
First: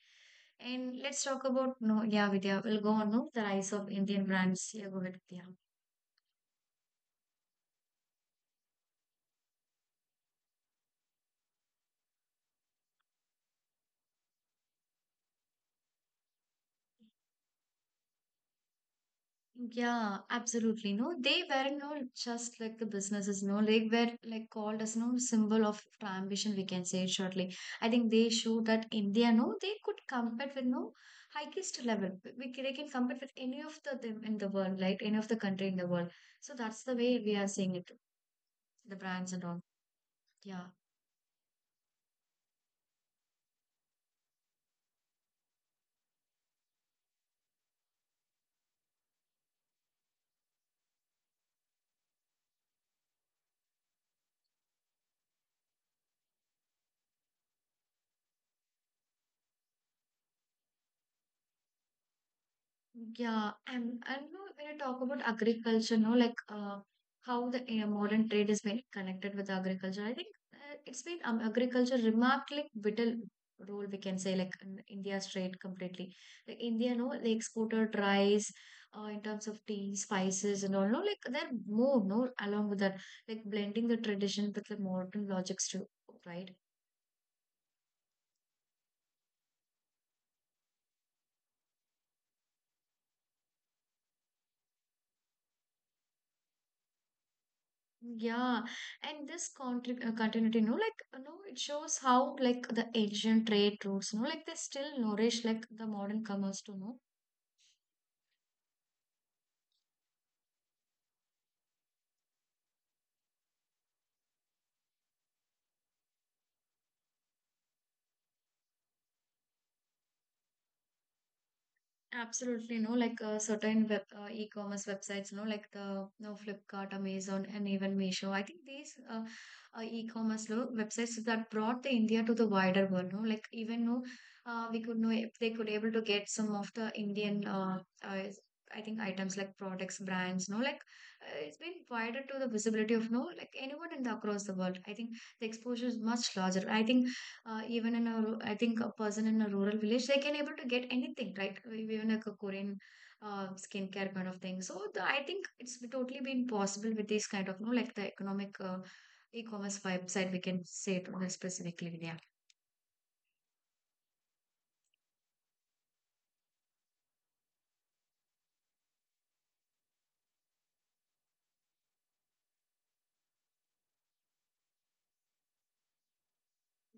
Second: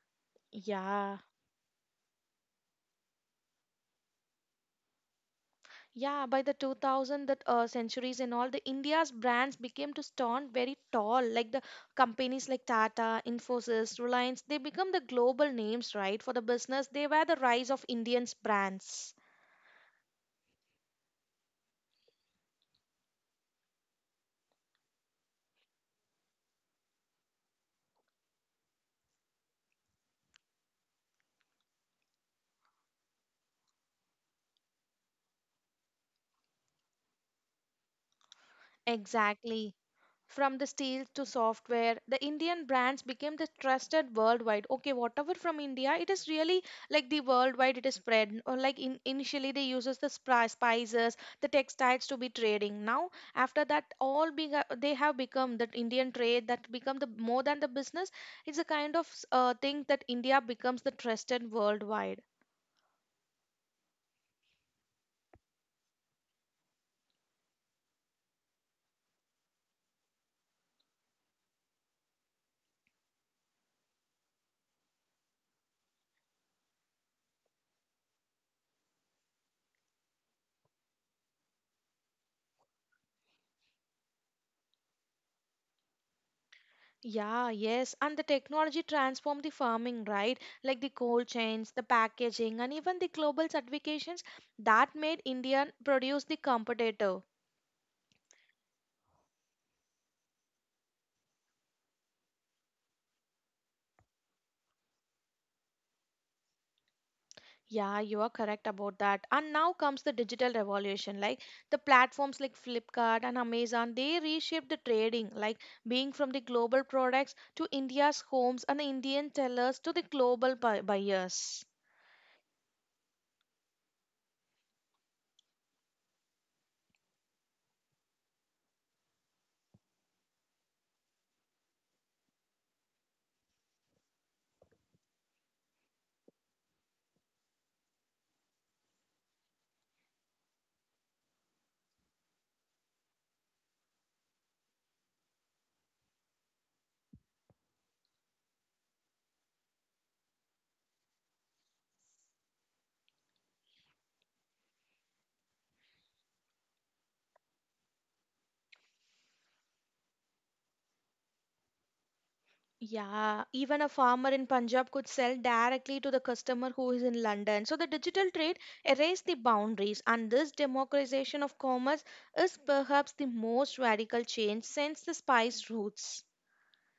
Speaker 1: And
Speaker 2: Yeah.
Speaker 1: let's talk about no, yeah, Vidya. We'll go on no, the rise of Indian brands. Yeah, go ahead, Vidya.
Speaker 2: Yeah, by the two thousand that uh, centuries and all, the India's brands became to stand very tall. Like the companies like Tata, Infosys, Reliance, they become the global names, right? For the business, they were the rise of Indians brands.
Speaker 1: Yeah, absolutely. No, they were no just like the businesses, no, they were like called as no symbol of ambition, we can say it shortly. I think they show that India, no, they could compete with no highest level. We can, they can compete with any of the them in the world, like any of the country in the world. So that's the way we are seeing it, the brands and all.
Speaker 2: Exactly. From the
Speaker 1: Yeah.
Speaker 2: steel to software, the Indian brands became the trusted worldwide. Okay, whatever from India it is really like the worldwide it is spread or like, in, initially they uses the spri- spices, the textiles to be trading. Now after that all being, they have become that Indian trade that become the more than the business. It's a kind of uh, thing that India becomes the trusted worldwide.
Speaker 1: Yeah, and and you know, when you talk about agriculture, no, like uh, how the uh, modern trade is been connected with agriculture, I think uh, it's been um, agriculture remarkably vital role we can say like in India's trade completely. Like India, no, they exported rice uh, in terms of tea, spices, and all. No, like they're more no along with that, like blending the tradition with the modern logics too, right?
Speaker 2: Yeah, yes, and the technology transformed the farming, right? Like the cold chains, the packaging, and even the global certifications that made Indian produce the competitor.
Speaker 1: Yeah, and this contri- uh, continuity, no, like, uh, no, it shows how, like, the ancient trade routes, no, like, they still nourish, like, the modern commerce, too, no.
Speaker 2: Yeah, you are correct about that. And now comes the digital revolution. Like the platforms like Flipkart and Amazon, they reshaped the trading, like being from the global products to India's homes and the Indian tellers to the global bu- buyers.
Speaker 1: Absolutely no, like uh, certain web uh, e-commerce websites, no, like the no Flipkart, Amazon, and even Meesho. I think these uh, uh, e-commerce no, websites that brought the India to the wider world. No, like even no, uh, we could know if they could able to get some of the Indian uh, uh, I think items like products, brands. No, like uh, it's been wider to the visibility of no, like anyone in the across the world. I think the exposure is much larger. I think uh, even in a ru- I think a person in a rural village they can able to get anything, right, even like a Korean uh, skincare kind of thing. So the, I think it's totally been possible with this kind of, you know, like the economic uh, e-commerce website. We can say it more specifically, Vidya.
Speaker 2: Yeah, even a farmer in Punjab could sell directly to the customer who is in London. So the digital trade erased the boundaries, and this democratization of commerce is perhaps the most radical change since the spice routes.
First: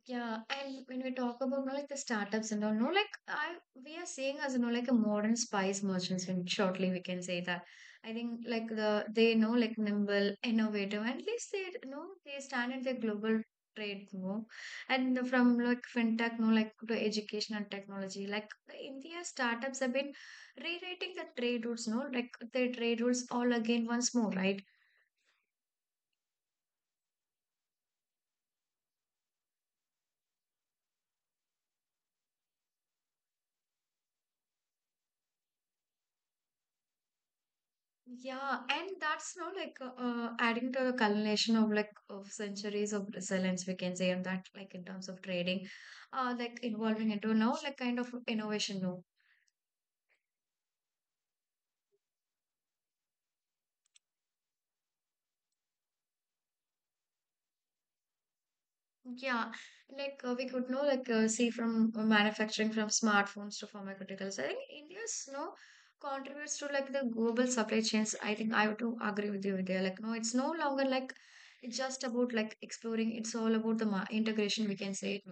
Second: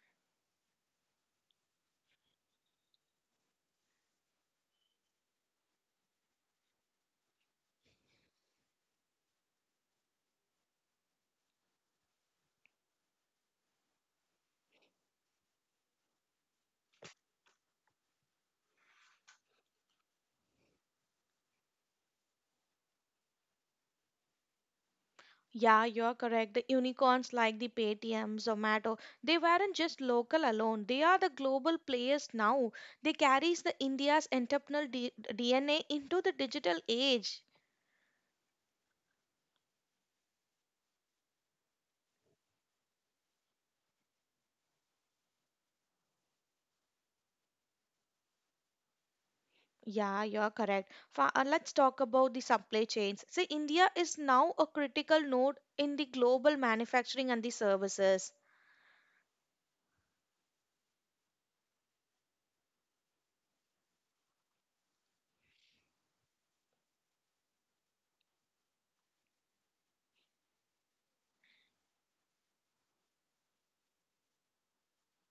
Speaker 1: Yeah, and when we talk about, you know, like the startups and all, no, like I we are seeing as you know like a modern spice merchants, and shortly we can say that. I think like the they know like nimble, innovative, and at least they you know they stand in their global trade, you know, and the- from like fintech, no, like to education and technology, like the India startups have been rewriting the trade routes, no, like their trade routes all again once more, right?
Speaker 2: Yeah, you're correct. The unicorns like the Paytm, Zomato, they weren't just local alone. They are the global players now. They carries the India's entrepreneurial D- DNA into the digital age.
Speaker 1: Yeah, and that's now like uh, uh, adding to the culmination of like of centuries of resilience, we can say, and that like in terms of trading, uh, like evolving into now like kind of innovation now.
Speaker 2: Yeah, you're correct. Fa- uh, let's talk about the supply chains. See, India is now a critical node in the global manufacturing and the services.
Speaker 1: Yeah, like uh, we could know like uh, see from uh, manufacturing from smartphones to pharmaceuticals. I think India's no contributes to like the global supply chains. I think I would to agree with you there. Like no, it's no longer like it's just about like exploring. It's all about the ma integration. We can say it.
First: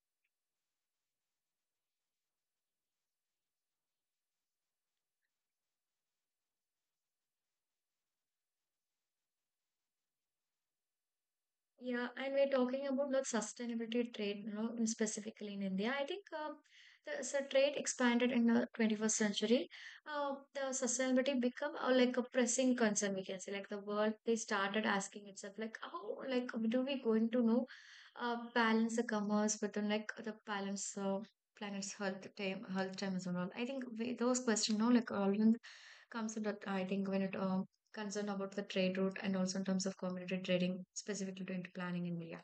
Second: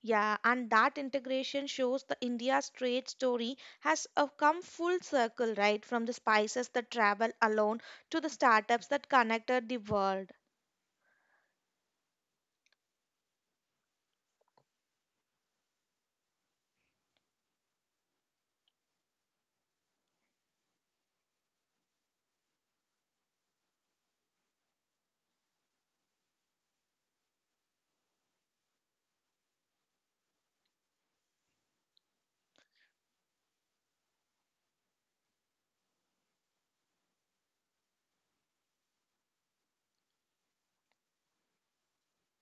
Speaker 2: Yeah, and that integration shows the India's trade story has uh, come full circle, right? From the spices that travel alone to the startups that connected the world.
Speaker 1: Yeah, and we're talking about the sustainability trade, you know, in- specifically in India. I think uh, the so trade expanded in the twenty-first century. Uh, the sustainability become uh, like a pressing concern, we can say. Like the world, they started asking itself, like, how, like, do we going to know uh, balance the commerce within like the balance uh, planet's health time, health time as well. I think we, those questions, no, like all of comes to that. I think when it um concern about the trade route and also in terms of commodity trading specifically to into planning and milling.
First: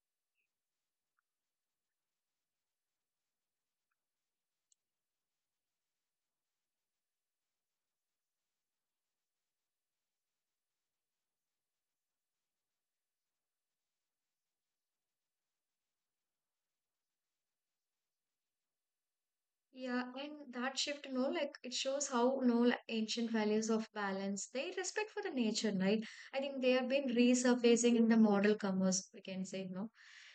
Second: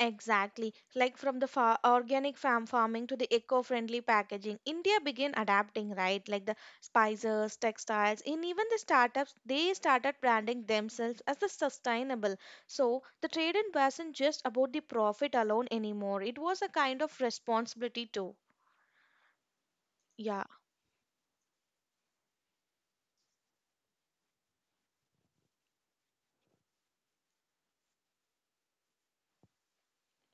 Speaker 2: Exactly. Like from the fa- organic farm farming to the eco-friendly packaging, India began adapting, right? Like the spices, textiles, and even the startups, they started branding themselves as the sustainable. So the trade in wasn't just about the profit alone anymore. It was a kind of responsibility too.
Speaker 1: Yeah,
Speaker 2: Yeah,
Speaker 1: and that shift, no, like it shows how no like, ancient values of balance, they respect for the nature, right? I think they have been resurfacing in the model commerce, we can say, no.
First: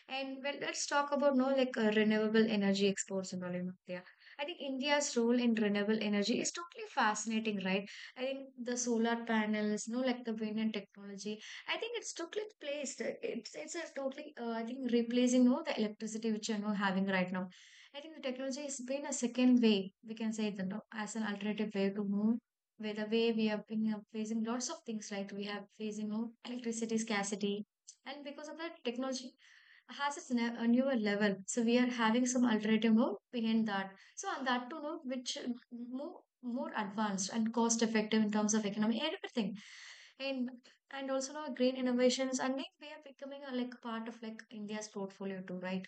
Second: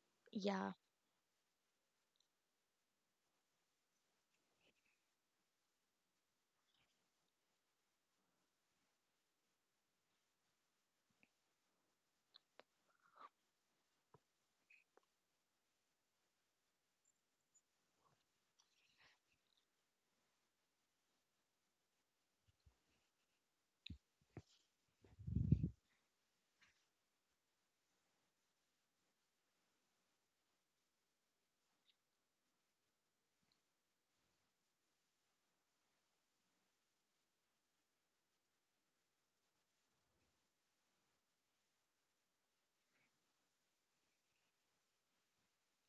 Speaker 1: And well,
Speaker 2: yeah.
Speaker 1: let's talk about no like uh, renewable energy exports and all in India. I think India's role in renewable energy is totally fascinating, right? I think the solar panels, no like the wind and technology. I think it's totally placed. It's it's a totally uh, I think replacing no the electricity which you're no having right now. I think the technology has been a second way, we can say that no, as an alternative way to move, where the way we have been uh, facing lots of things, like we have facing no, electricity scarcity, and because of that, technology has its ne- a newer level. So we are having some alternative move behind that. So on that to note, which uh, more more advanced and cost effective in terms of economy and everything, and and also now green innovations. And think we are becoming a, like part of like India's portfolio too, right?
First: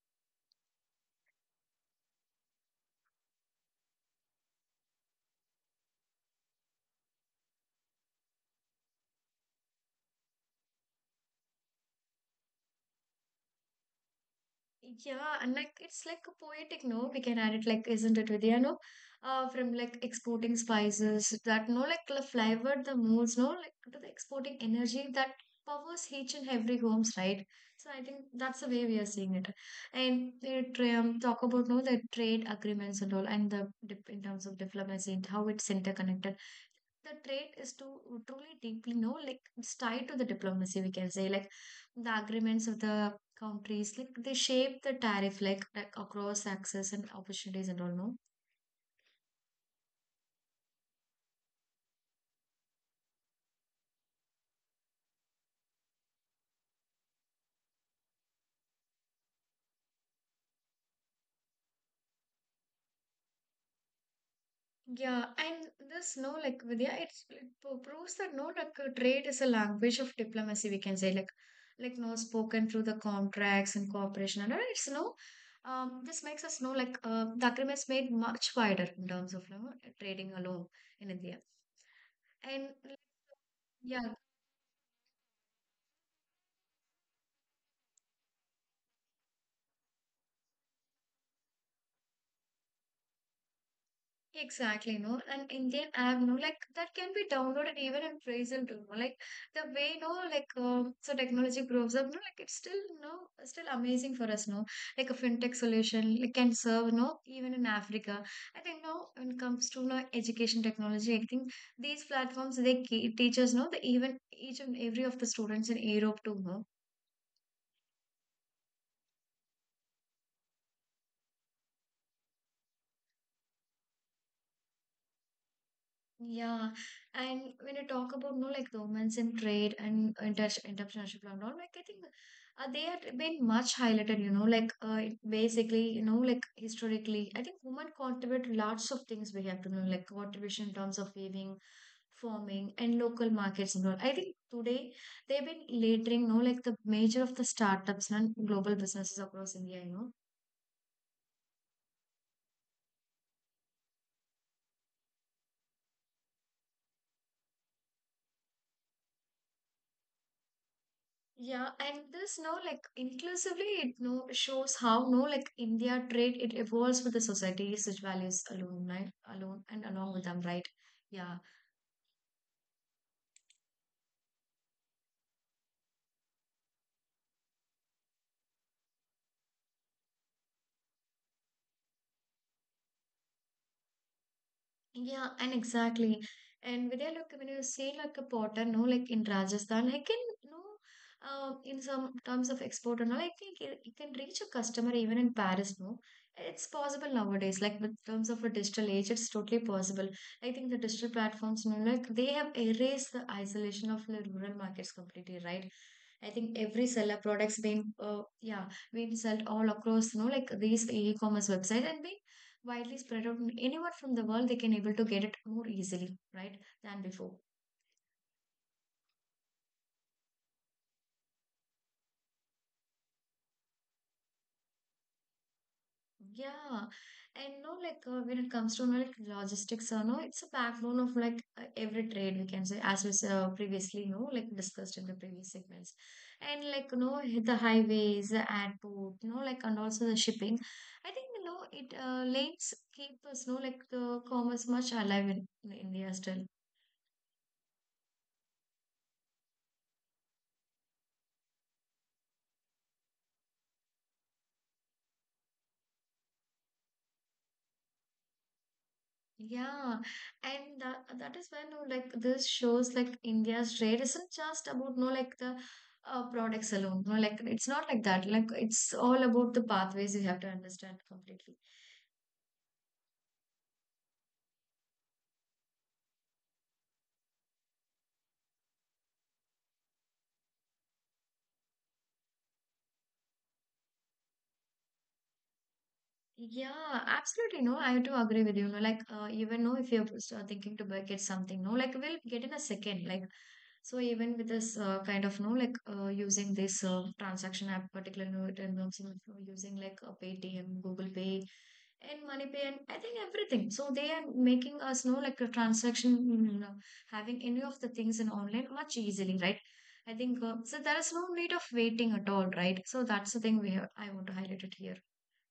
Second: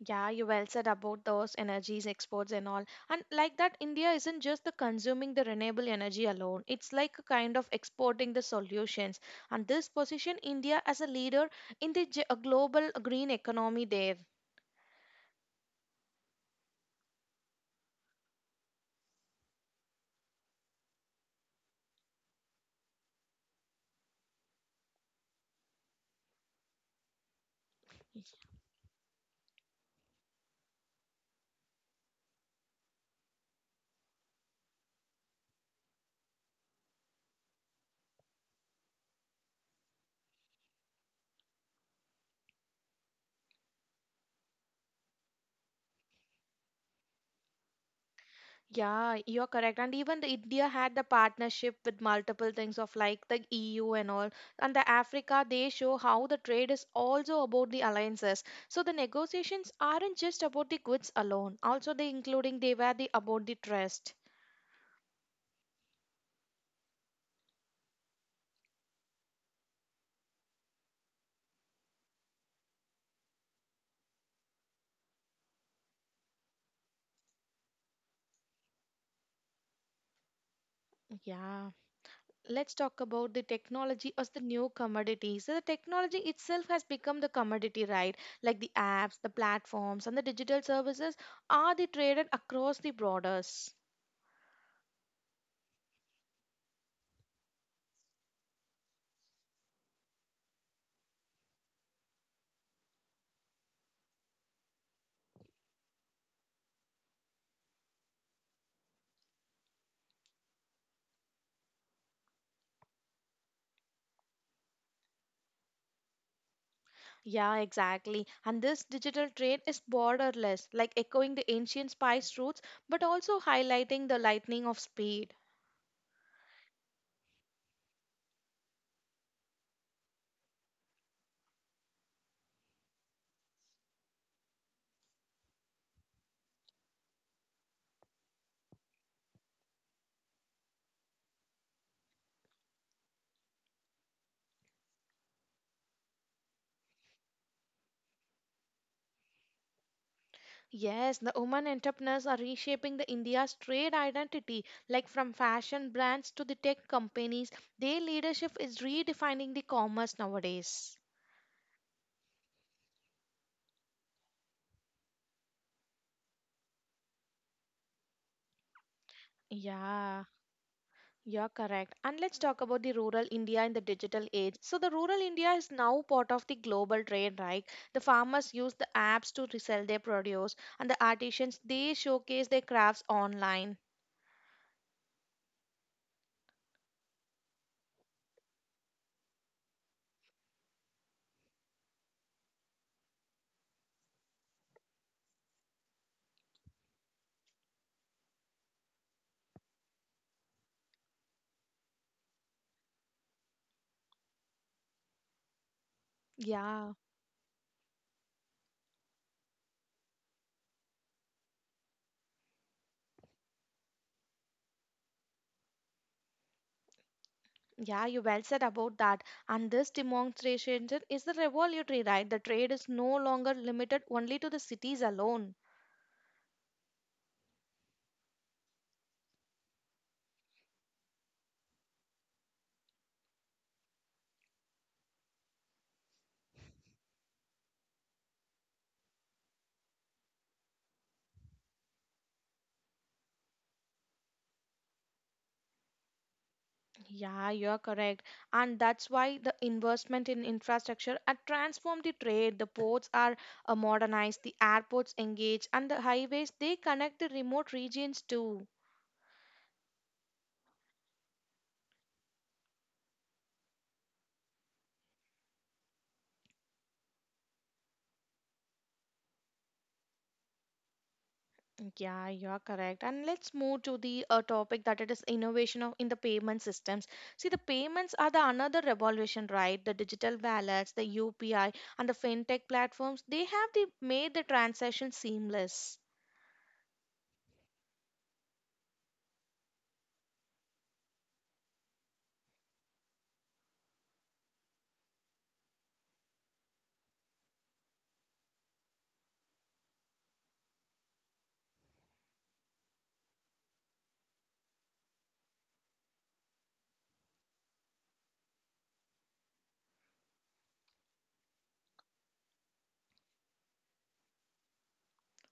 Speaker 2: Yeah, you well said about those energies, exports, and all. And like that, India isn't just the consuming the renewable energy alone. It's like a kind of exporting the solutions. And this position India as a leader in the ge- a global green economy there.
Speaker 1: Yeah, and like it's like a poetic, no? We can add it like, isn't it, Vidya? No, uh, from like exporting spices that no, like the flavored the moods, no, like to the exporting energy that powers each and every homes, right? So I think that's the way we are seeing it, and they tra- um, talk about no the trade agreements and all, and the dip in terms of diplomacy and how it's interconnected the trade is to truly deeply know, like it's tied to the diplomacy, we can say, like the agreements of the countries, like they shape the tariff, like, like across access and opportunities and all, no?
Speaker 2: Yeah, you're correct. And even the India had the partnership with multiple things of like the E U and all. And the Africa, they show how the trade is also about the alliances. So the negotiations aren't just about the goods alone. Also, they including they were the about the trust.
Speaker 1: Yeah, and this, no, like Vidya, it's, it proves that no, like uh, trade is a language of diplomacy, we can say, like, like no, spoken through the contracts and cooperation and all. It's no, um, this makes us know, like, uh, the agreements made much wider in terms of, you know, trading alone in India.
Speaker 2: Yeah.
Speaker 1: And
Speaker 2: Let's talk
Speaker 1: like,
Speaker 2: about the technology
Speaker 1: yeah.
Speaker 2: as the new commodity. So the technology itself has become the commodity, right? Like the apps, the platforms, and the digital services are the traded across the borders.
Speaker 1: Exactly, no, and Indian app, no, like that can be downloaded even in prison too, no, like the way, no, like um, so technology grows up, no, like it's still, no, still amazing for us, no, like a fintech solution, like can serve, no, even in Africa. I think, no, when it comes to no education technology, I think these platforms they ke- teach us, no, the even each and every of the students in Europe too, no.
Speaker 2: Yeah, exactly. And this digital trade is borderless, like echoing the ancient spice routes, but also highlighting the lightning of speed.
Speaker 1: Yeah, and when you talk about no like the women's in trade and inter entrepreneurship and all, like I think uh, they had been much highlighted. You know, like uh, it basically, you know, like historically, I think women contribute lots of things we have to know, like contribution in terms of weaving, farming, and local markets and all. I think today they've been leading, no, like the major of the startups and global businesses across India, you know.
Speaker 2: Yes, the women entrepreneurs are reshaping the India's trade identity, like from fashion brands to the tech companies. Their leadership is redefining the commerce nowadays.
Speaker 1: Yeah, and this no like inclusively it no shows how no like India trade it evolves with the societies which values alone right alone and along
Speaker 2: Yeah.
Speaker 1: with them, right. Yeah.
Speaker 2: You're correct. And let's talk about the rural India in the digital age. So, the rural India is now part of the global trade, right? The farmers use the apps to resell their produce, and the artisans they showcase their crafts online.
Speaker 1: Yeah, and exactly. And Vidya, look, when you say like a potter, no, like in Rajasthan, I can, you know, uh, in some terms of export and all, I think you you can reach a customer even in Paris, no? It's possible nowadays, like with terms of a digital age, it's totally possible. I think the digital platforms, no, like they have erased the isolation of the rural markets completely, right? I think every
Speaker 2: Yeah,
Speaker 1: seller products being, uh, yeah, being sold all across, you know, like these e-commerce websites and being widely spread out anywhere from the world they can able to get it more easily, right, than before.
Speaker 2: yeah, you well said about that. And this demonstration is the revolutionary, right? The trade is no longer limited only to the cities alone.
Speaker 1: Yeah, and no like uh, when it comes to no, like logistics or no it's a backbone of like uh, every trade we can say as we s- uh, previously know like discussed in the previous segments. And like, you know, the highways, the airport, you know, like, and also the shipping. I think you know it uh, links keep us, you know, like the commerce much alive in, in India still.
Speaker 2: Yeah, you're correct. And that's why the investment in infrastructure are transformed the trade. The ports are uh, modernized, the airports engage, and the highways they connect the remote regions too.
Speaker 1: Yeah, and that, that is when no, like this shows like India's trade isn't just about no like the uh, products alone. No, like it's not like that. Like it's all about the pathways you have to understand completely.
Speaker 2: Yeah, you're correct. And let's move to the uh, topic that it is innovation of in the payment systems. See, the payments are the another revolution, right? The digital wallets, the U P I, and the fintech platforms, they have the, made the transaction seamless.
Speaker 1: Yeah, absolutely. No, I do agree with you. No, like uh, even know if you're s- uh, thinking to buy- get something, no, like we'll get in a second. Like so, even with this uh, kind of no, like uh, using this uh, transaction app, particularly no, in terms of uh, using like a Paytm, Google Pay, and MoneyPay, and I think everything. So they are making us know like a transaction, mm, uh, having any of the things in online much easily, right? I think uh, so. There is no need of waiting at all, right? So that's the thing we have, I want to highlight it here.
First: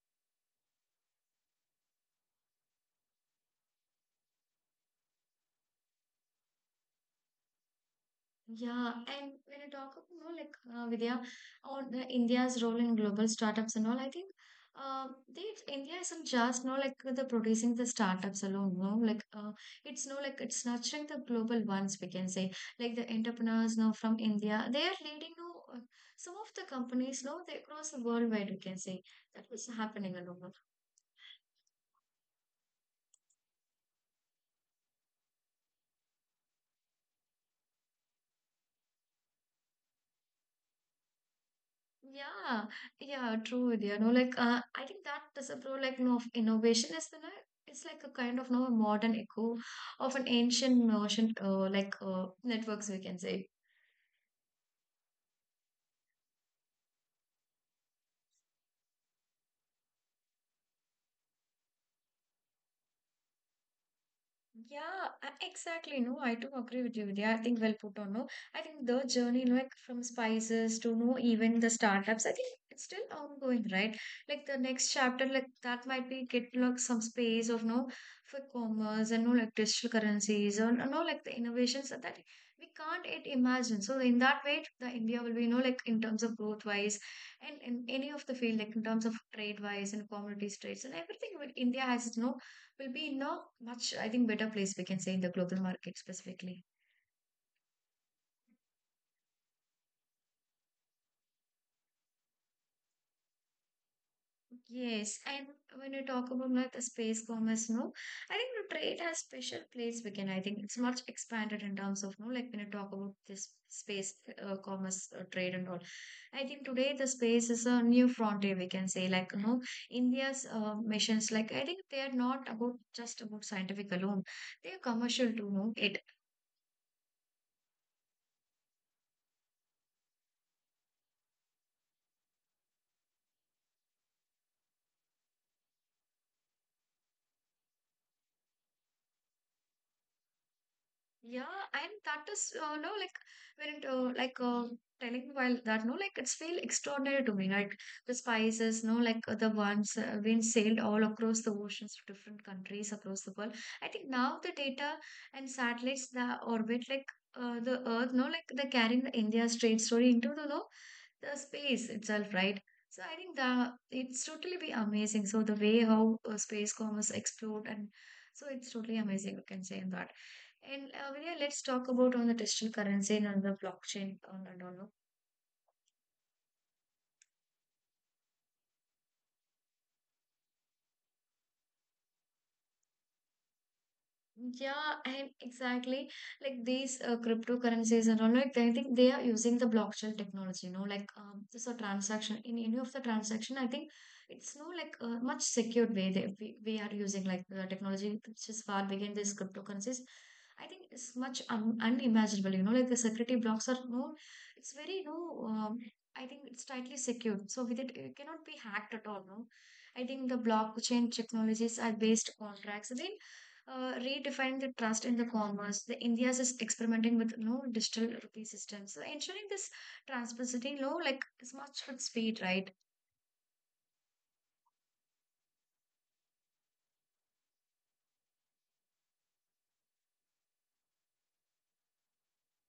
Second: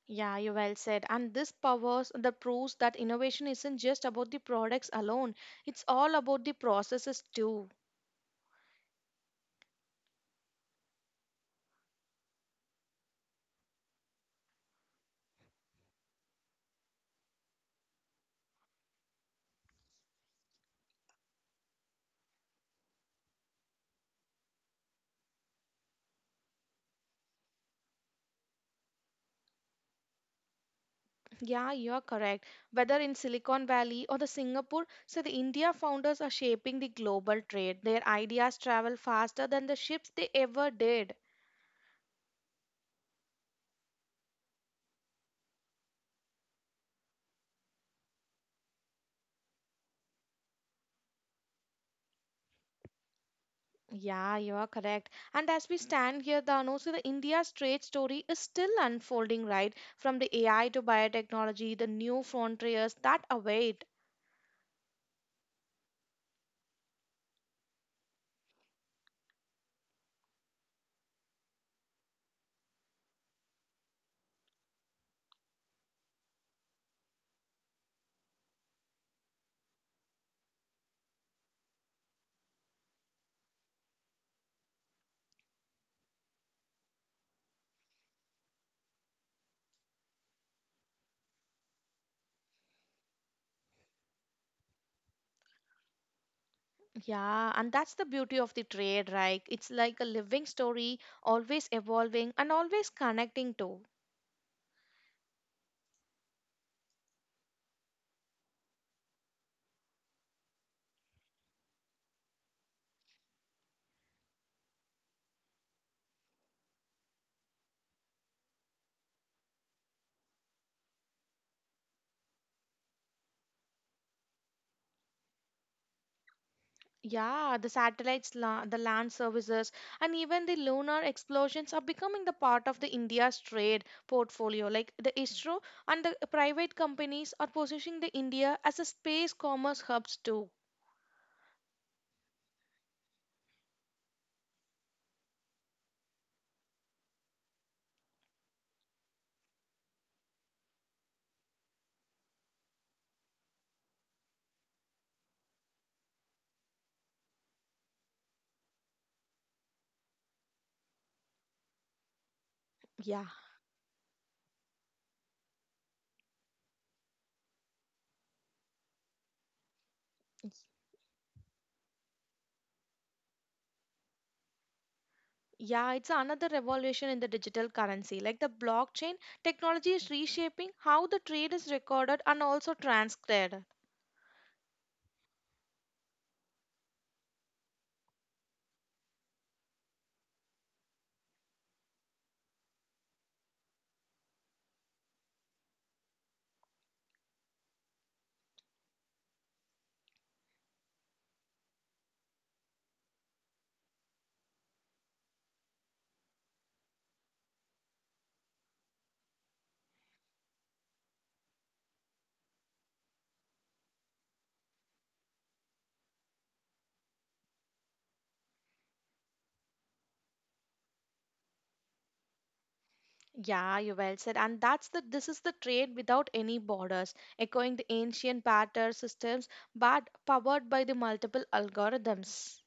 Speaker 2: Yeah, you well said. And this powers the proves that innovation isn't just about the products alone. It's all about the processes too.
Speaker 1: Yeah, and when I talk about more like uh, Vidya or the India's role in global startups and all, I think uh, they India isn't just no like the producing the startups alone, no like uh, it's no like it's nurturing the global ones, we can say, like the entrepreneurs no from India they are leading no uh, some of the companies no they across the worldwide, we can say. That is happening alone.
Speaker 2: Yeah, you're correct. Whether in Silicon Valley or the Singapore, so the India founders are shaping the global trade. Their ideas travel faster than the ships they ever did.
Speaker 1: Yeah, yeah, true, dear. No, like uh, I think that disapproval, like no, of innovation is the like, it's like a kind of no modern echo of an ancient notion, uh, like uh, networks we can say.
Speaker 2: Yeah, you are correct. And as we stand here, Danu, so the India's trade story is still unfolding, right? From the A I to biotechnology, the new frontiers that await.
Speaker 1: Yeah, a- exactly. No, I do agree with you. Yeah, I think well put on. No, I think the journey, like from spices to no, even the startups, I think it's still ongoing, right? Like the next chapter, like that might be get like some space of no for commerce and no like digital currencies or no like the innovations that that we can't yet imagine. So in that way, the India will be no like in terms of growth wise and in any of the field, like in terms of trade wise and commodities trades and everything. India has no will be in a much, I think, better place, we can say, in the global market specifically.
Speaker 2: Yeah, and that's the beauty of the trade, right? It's like a living story, always evolving and always connecting to.
Speaker 1: Yes, and when you talk about like the space commerce, no, I think the trade has special place. We can, I think, it's much expanded in terms of, no, like when you talk about this space uh, commerce uh, trade and all. I think today the space is a new frontier. We can say, like, you know, India's uh, missions, like I think they are not about just about scientific alone. They are commercial too. No, it.
Speaker 2: Yeah, the satellites, la- the land services, and even the lunar explosions are becoming the part of the India's trade portfolio. Like the isro and the private companies are positioning the India as a space commerce hubs too.
Speaker 1: Yeah, and that is uh, no like when it, uh, like um telling while that no like it's feel extraordinary to me, right? The spices no like uh, the ones uh, being sailed all across the oceans to different countries across the world. I think now the data and satellites that orbit like uh, the earth no like they're carrying the India straight story into the no the space itself, right? So I
Speaker 2: Yeah,
Speaker 1: think that it's totally be amazing. So the way how uh, space commerce explored and so it's totally amazing. We can say in that. And uh, Vidya, let's talk about on the digital currency and on the blockchain and, and all.
Speaker 2: yeah, it's another revolution in the digital currency. Like the blockchain technology is reshaping how the trade is recorded and also transcribed.
Speaker 1: Yeah, and exactly like these uh, cryptocurrencies and all like I think they are using the blockchain technology, you know, like um, this a transaction in any of the transaction. I think it's no like a much secured way that we, we are using like the technology which is far beyond these cryptocurrencies. I think it's much un unimaginable, you know, like the security blocks are no, it's very no. Um, I think it's tightly secured, so with it, it cannot be hacked at all. No, I think the blockchain technologies are based contracts. They uh, redefine the trust in the commerce. The India is experimenting with no digital rupee systems, so ensuring this transparency, you know, like is much with speed, right?
Speaker 2: Yeah, you well said. And that's the this is the trade without any borders, echoing the ancient barter systems, but powered by the multiple algorithms.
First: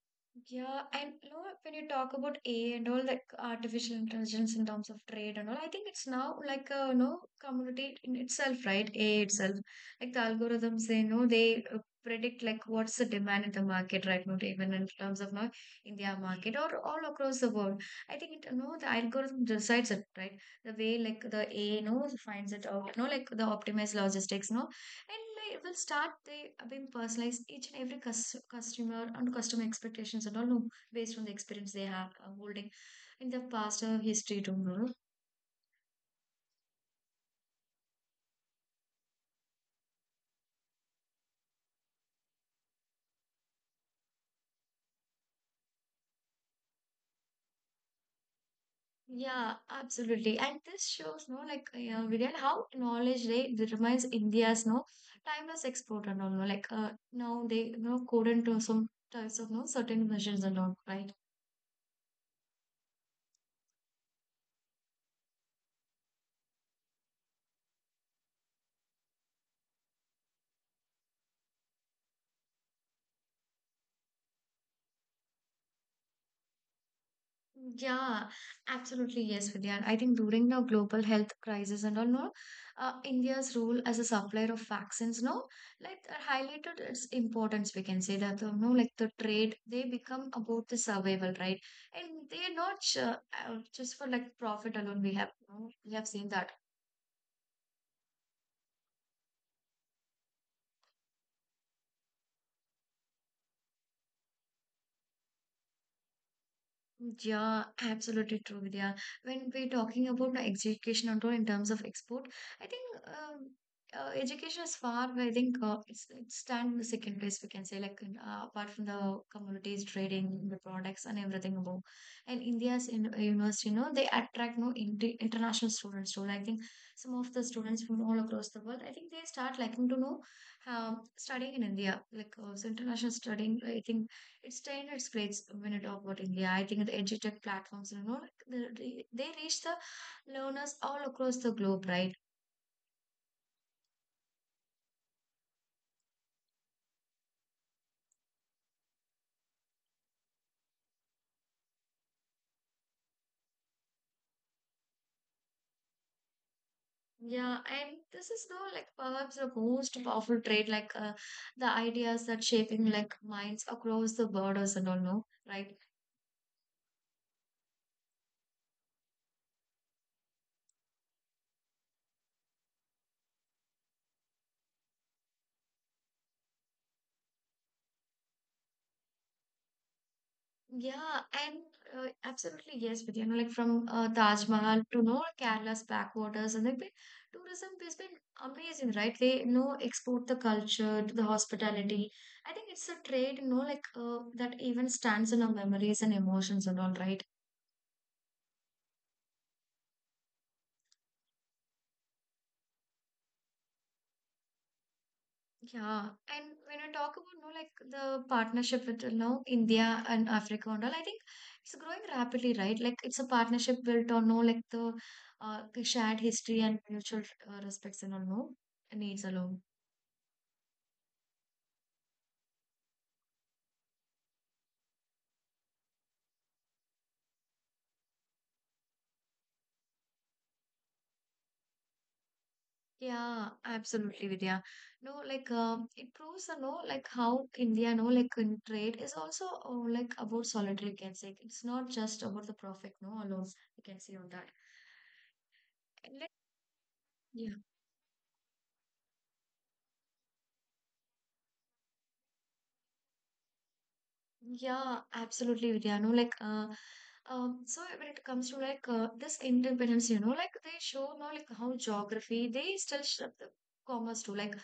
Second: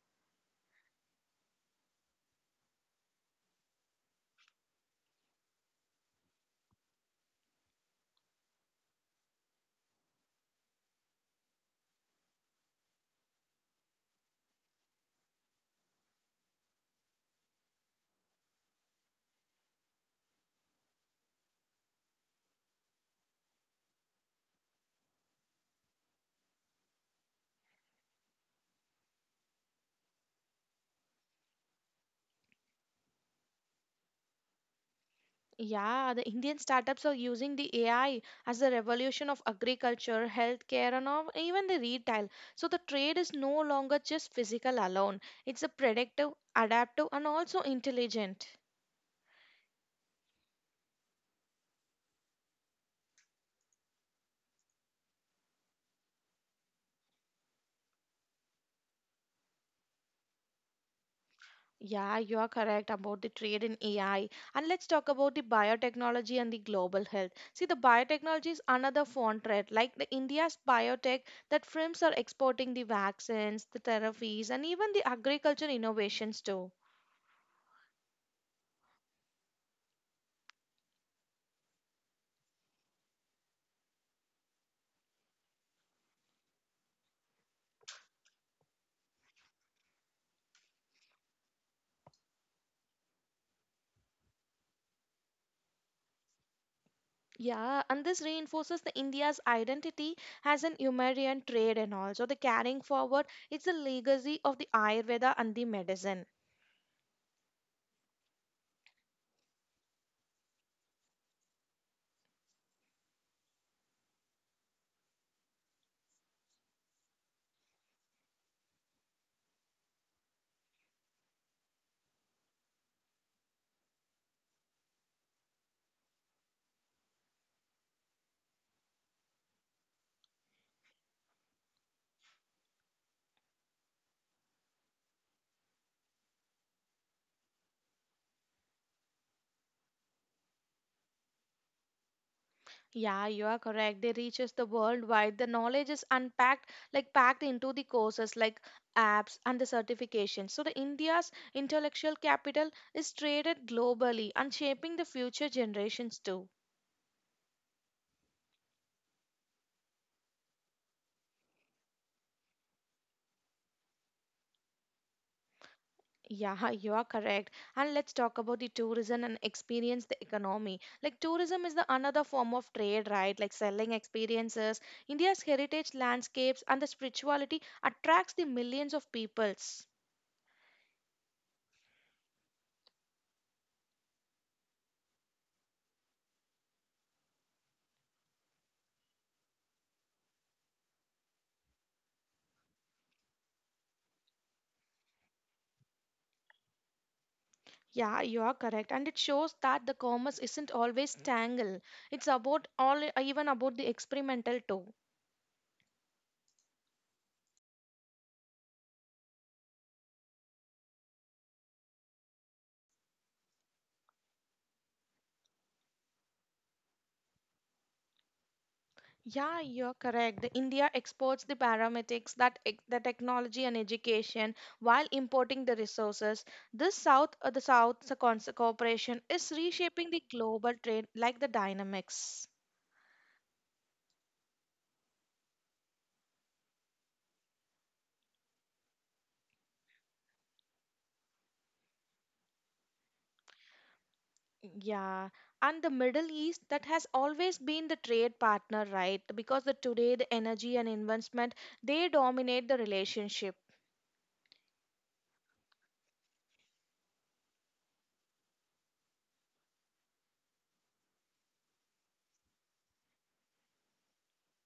Speaker 1: Yeah, and you know, when you talk about A I and all like artificial intelligence in terms of trade and all, I think it's now like a you know community in itself, right? A I itself, like the algorithms, they know they uh, predict like what's the demand in the market right now, even in terms of now India market or all across the world. I think it, you know the algorithm decides it, right? The way like the A I knows finds it out, you know, like the optimized logistics, no and like, will start the, being personalized each and every cus customer and customer expectations and all no, based on the experience they have uh, holding in the past uh, history to know.
Speaker 2: Yeah, the Indian startups are using the A I as the revolution of agriculture, healthcare, and of- even the retail. So the trade is no longer just physical alone. It's a predictive, adaptive, and also intelligent.
Speaker 1: Yeah, absolutely. And this shows, no, like, uh, Vivian, how knowledge they determines India's, no, timeless export and all, no, like, uh, now they, you know, code into some types of, no, certain measures and all, right?
Speaker 2: Yeah, you are correct about the trade in A I. And let's talk about the biotechnology and the global health. See, the biotechnology is another foreign threat, like the India's biotech that firms are exporting the vaccines, the therapies, and even the agriculture innovations too.
Speaker 1: Yeah, absolutely. Yes, Vidya. I think during the global health crisis and all, no, uh, India's role as a supplier of vaccines, no, like uh, highlighted its importance. We can say that, uh, no, like the trade, they become about the survival, right? And they're not ju- uh, just for like profit alone. We have, no, we have seen that.
Speaker 2: Yeah, and this reinforces the India's identity as an humanitarian trade and also the carrying forward it's the legacy of the Ayurveda and the medicine.
Speaker 1: Yeah, absolutely true, Vidya. When we're talking about the educational role in terms of export, I think um, uh, education is far, I think uh, it's, it stands in the second place, we can say, like uh, apart from the commodities trading, the products, and everything above. And India's in, uh, university, you know, they attract no inter international students too. Like, I think some of the students from all across the world, I think they start liking to know um, studying in India, like also international studying. I think it's the Indian explains when you talk about India. I think the edutech platforms, you know, like, the- the- they reach the learners all across the globe, right?
Speaker 2: Yeah, you are correct. They reaches the worldwide. The knowledge is unpacked, like packed into the courses like apps and the certifications. So the India's intellectual capital is traded globally and shaping the future generations too.
Speaker 1: Yeah, and this is now like perhaps the most powerful trait, like uh, the ideas that shaping like minds across the borders and all, no, right?
Speaker 2: Yeah, you are correct. And let's talk about the tourism and experience the economy. Like tourism is the another form of trade, right? Like selling experiences. India's heritage landscapes and the spirituality attracts the millions of peoples.
Speaker 1: Yeah, and uh, absolutely yes, with you know, like from uh, Taj Mahal to know Kerala's backwaters, and like the tourism has been amazing, right? They you know export the culture to the hospitality. I think it's a trade, you know, like uh, that even stands in our memories and emotions and all, right?
Speaker 2: Yeah, you are correct. And it shows that the commerce isn't always tangle. It's about all, even about the experimental too.
Speaker 1: Yeah, and when I talk about no like the partnership with you know India and Africa and all, I think it's growing rapidly, right? Like it's a partnership built on no like the uh, the shared history and mutual uh, respects and all no needs
Speaker 2: Yeah,
Speaker 1: alone.
Speaker 2: you're correct. The India exports the paramedics, that ex- the technology and education, while importing the resources. This South, uh, the South the cons- cooperation is reshaping the global trade like the dynamics.
Speaker 1: Yeah, absolutely, Vidya. No, like um, it proves uh, no like how India no like in trade is also oh, like about solidarity. You can say it's not just about the profit no alone. You can see on that.
Speaker 2: Yeah, and the
Speaker 1: And
Speaker 2: Middle East that has
Speaker 1: let-.
Speaker 2: always been the trade partner, right? Because the today the energy and investment they dominate the relationship.
Speaker 1: Yeah, absolutely, Vidya. No, like, uh, um, so when it comes to like uh, this independence, you know, like they show now like how geography they still shape the commerce too, like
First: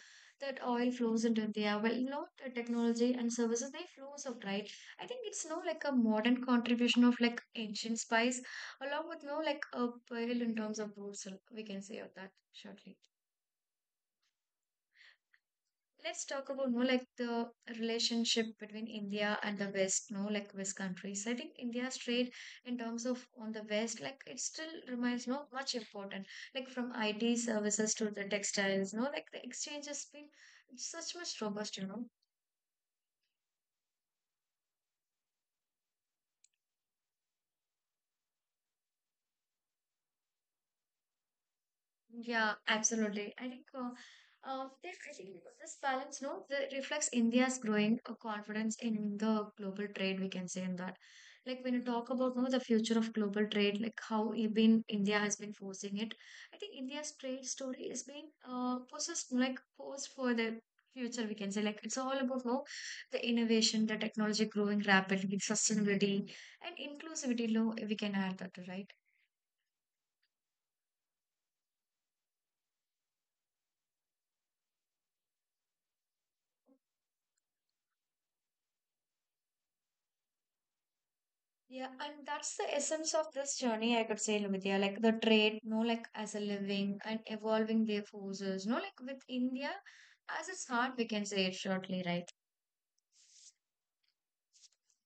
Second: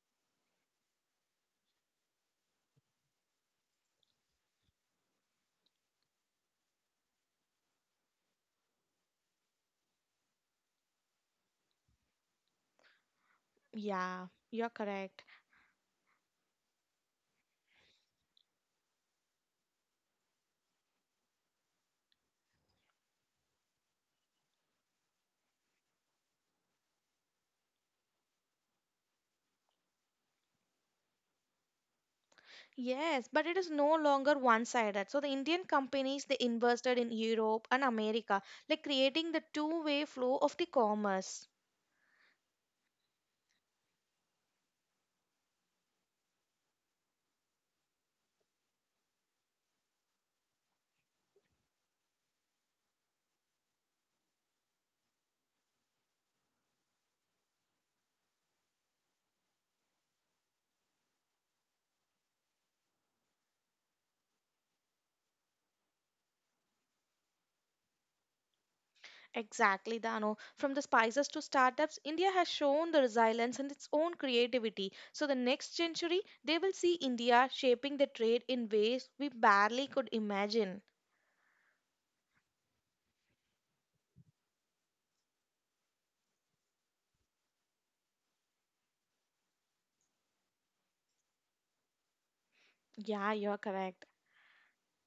Speaker 1: that oil flows into India. Well, you know, the technology and services they flows out, right? I think it's no like a modern contribution of like ancient spice, along with no like a pearl in terms of roots. uh, We can say of that shortly.
Speaker 2: Yeah, you're correct.
Speaker 1: Let's talk about no like the relationship between India and the West, no like West countries. I think India's trade in terms of on the West, like it still remains no much important. Like from I T services to the textiles, no like the exchange has been such much robust, you know.
Speaker 2: Yes, but it is no longer one-sided. So the Indian companies they invested in Europe and America, like creating the two-way flow of the commerce.
Speaker 1: Yeah, absolutely. I think uh, uh, that I think this balance, no, the reflects India's growing uh, confidence in the global trade. We can say in that, like when you talk about no, the future of global trade, like how it been India has been forcing it. I think India's trade story is being uh, possessed like posed for the future. We can say like it's all about no, the innovation, the technology growing rapidly, sustainability, and inclusivity. Low, we can add that, right?
Speaker 2: Exactly, Dano. From the spices to startups, India has shown the resilience and its own creativity. So the next century, they will see India shaping the trade in ways we barely could imagine.
Speaker 1: Yeah, and that's the essence of this journey, I could say, Lumitia, like the trade, no, like as a living and evolving their forces, no, like with India as its heart, we can say it shortly, right?
Speaker 2: Yeah, you're correct.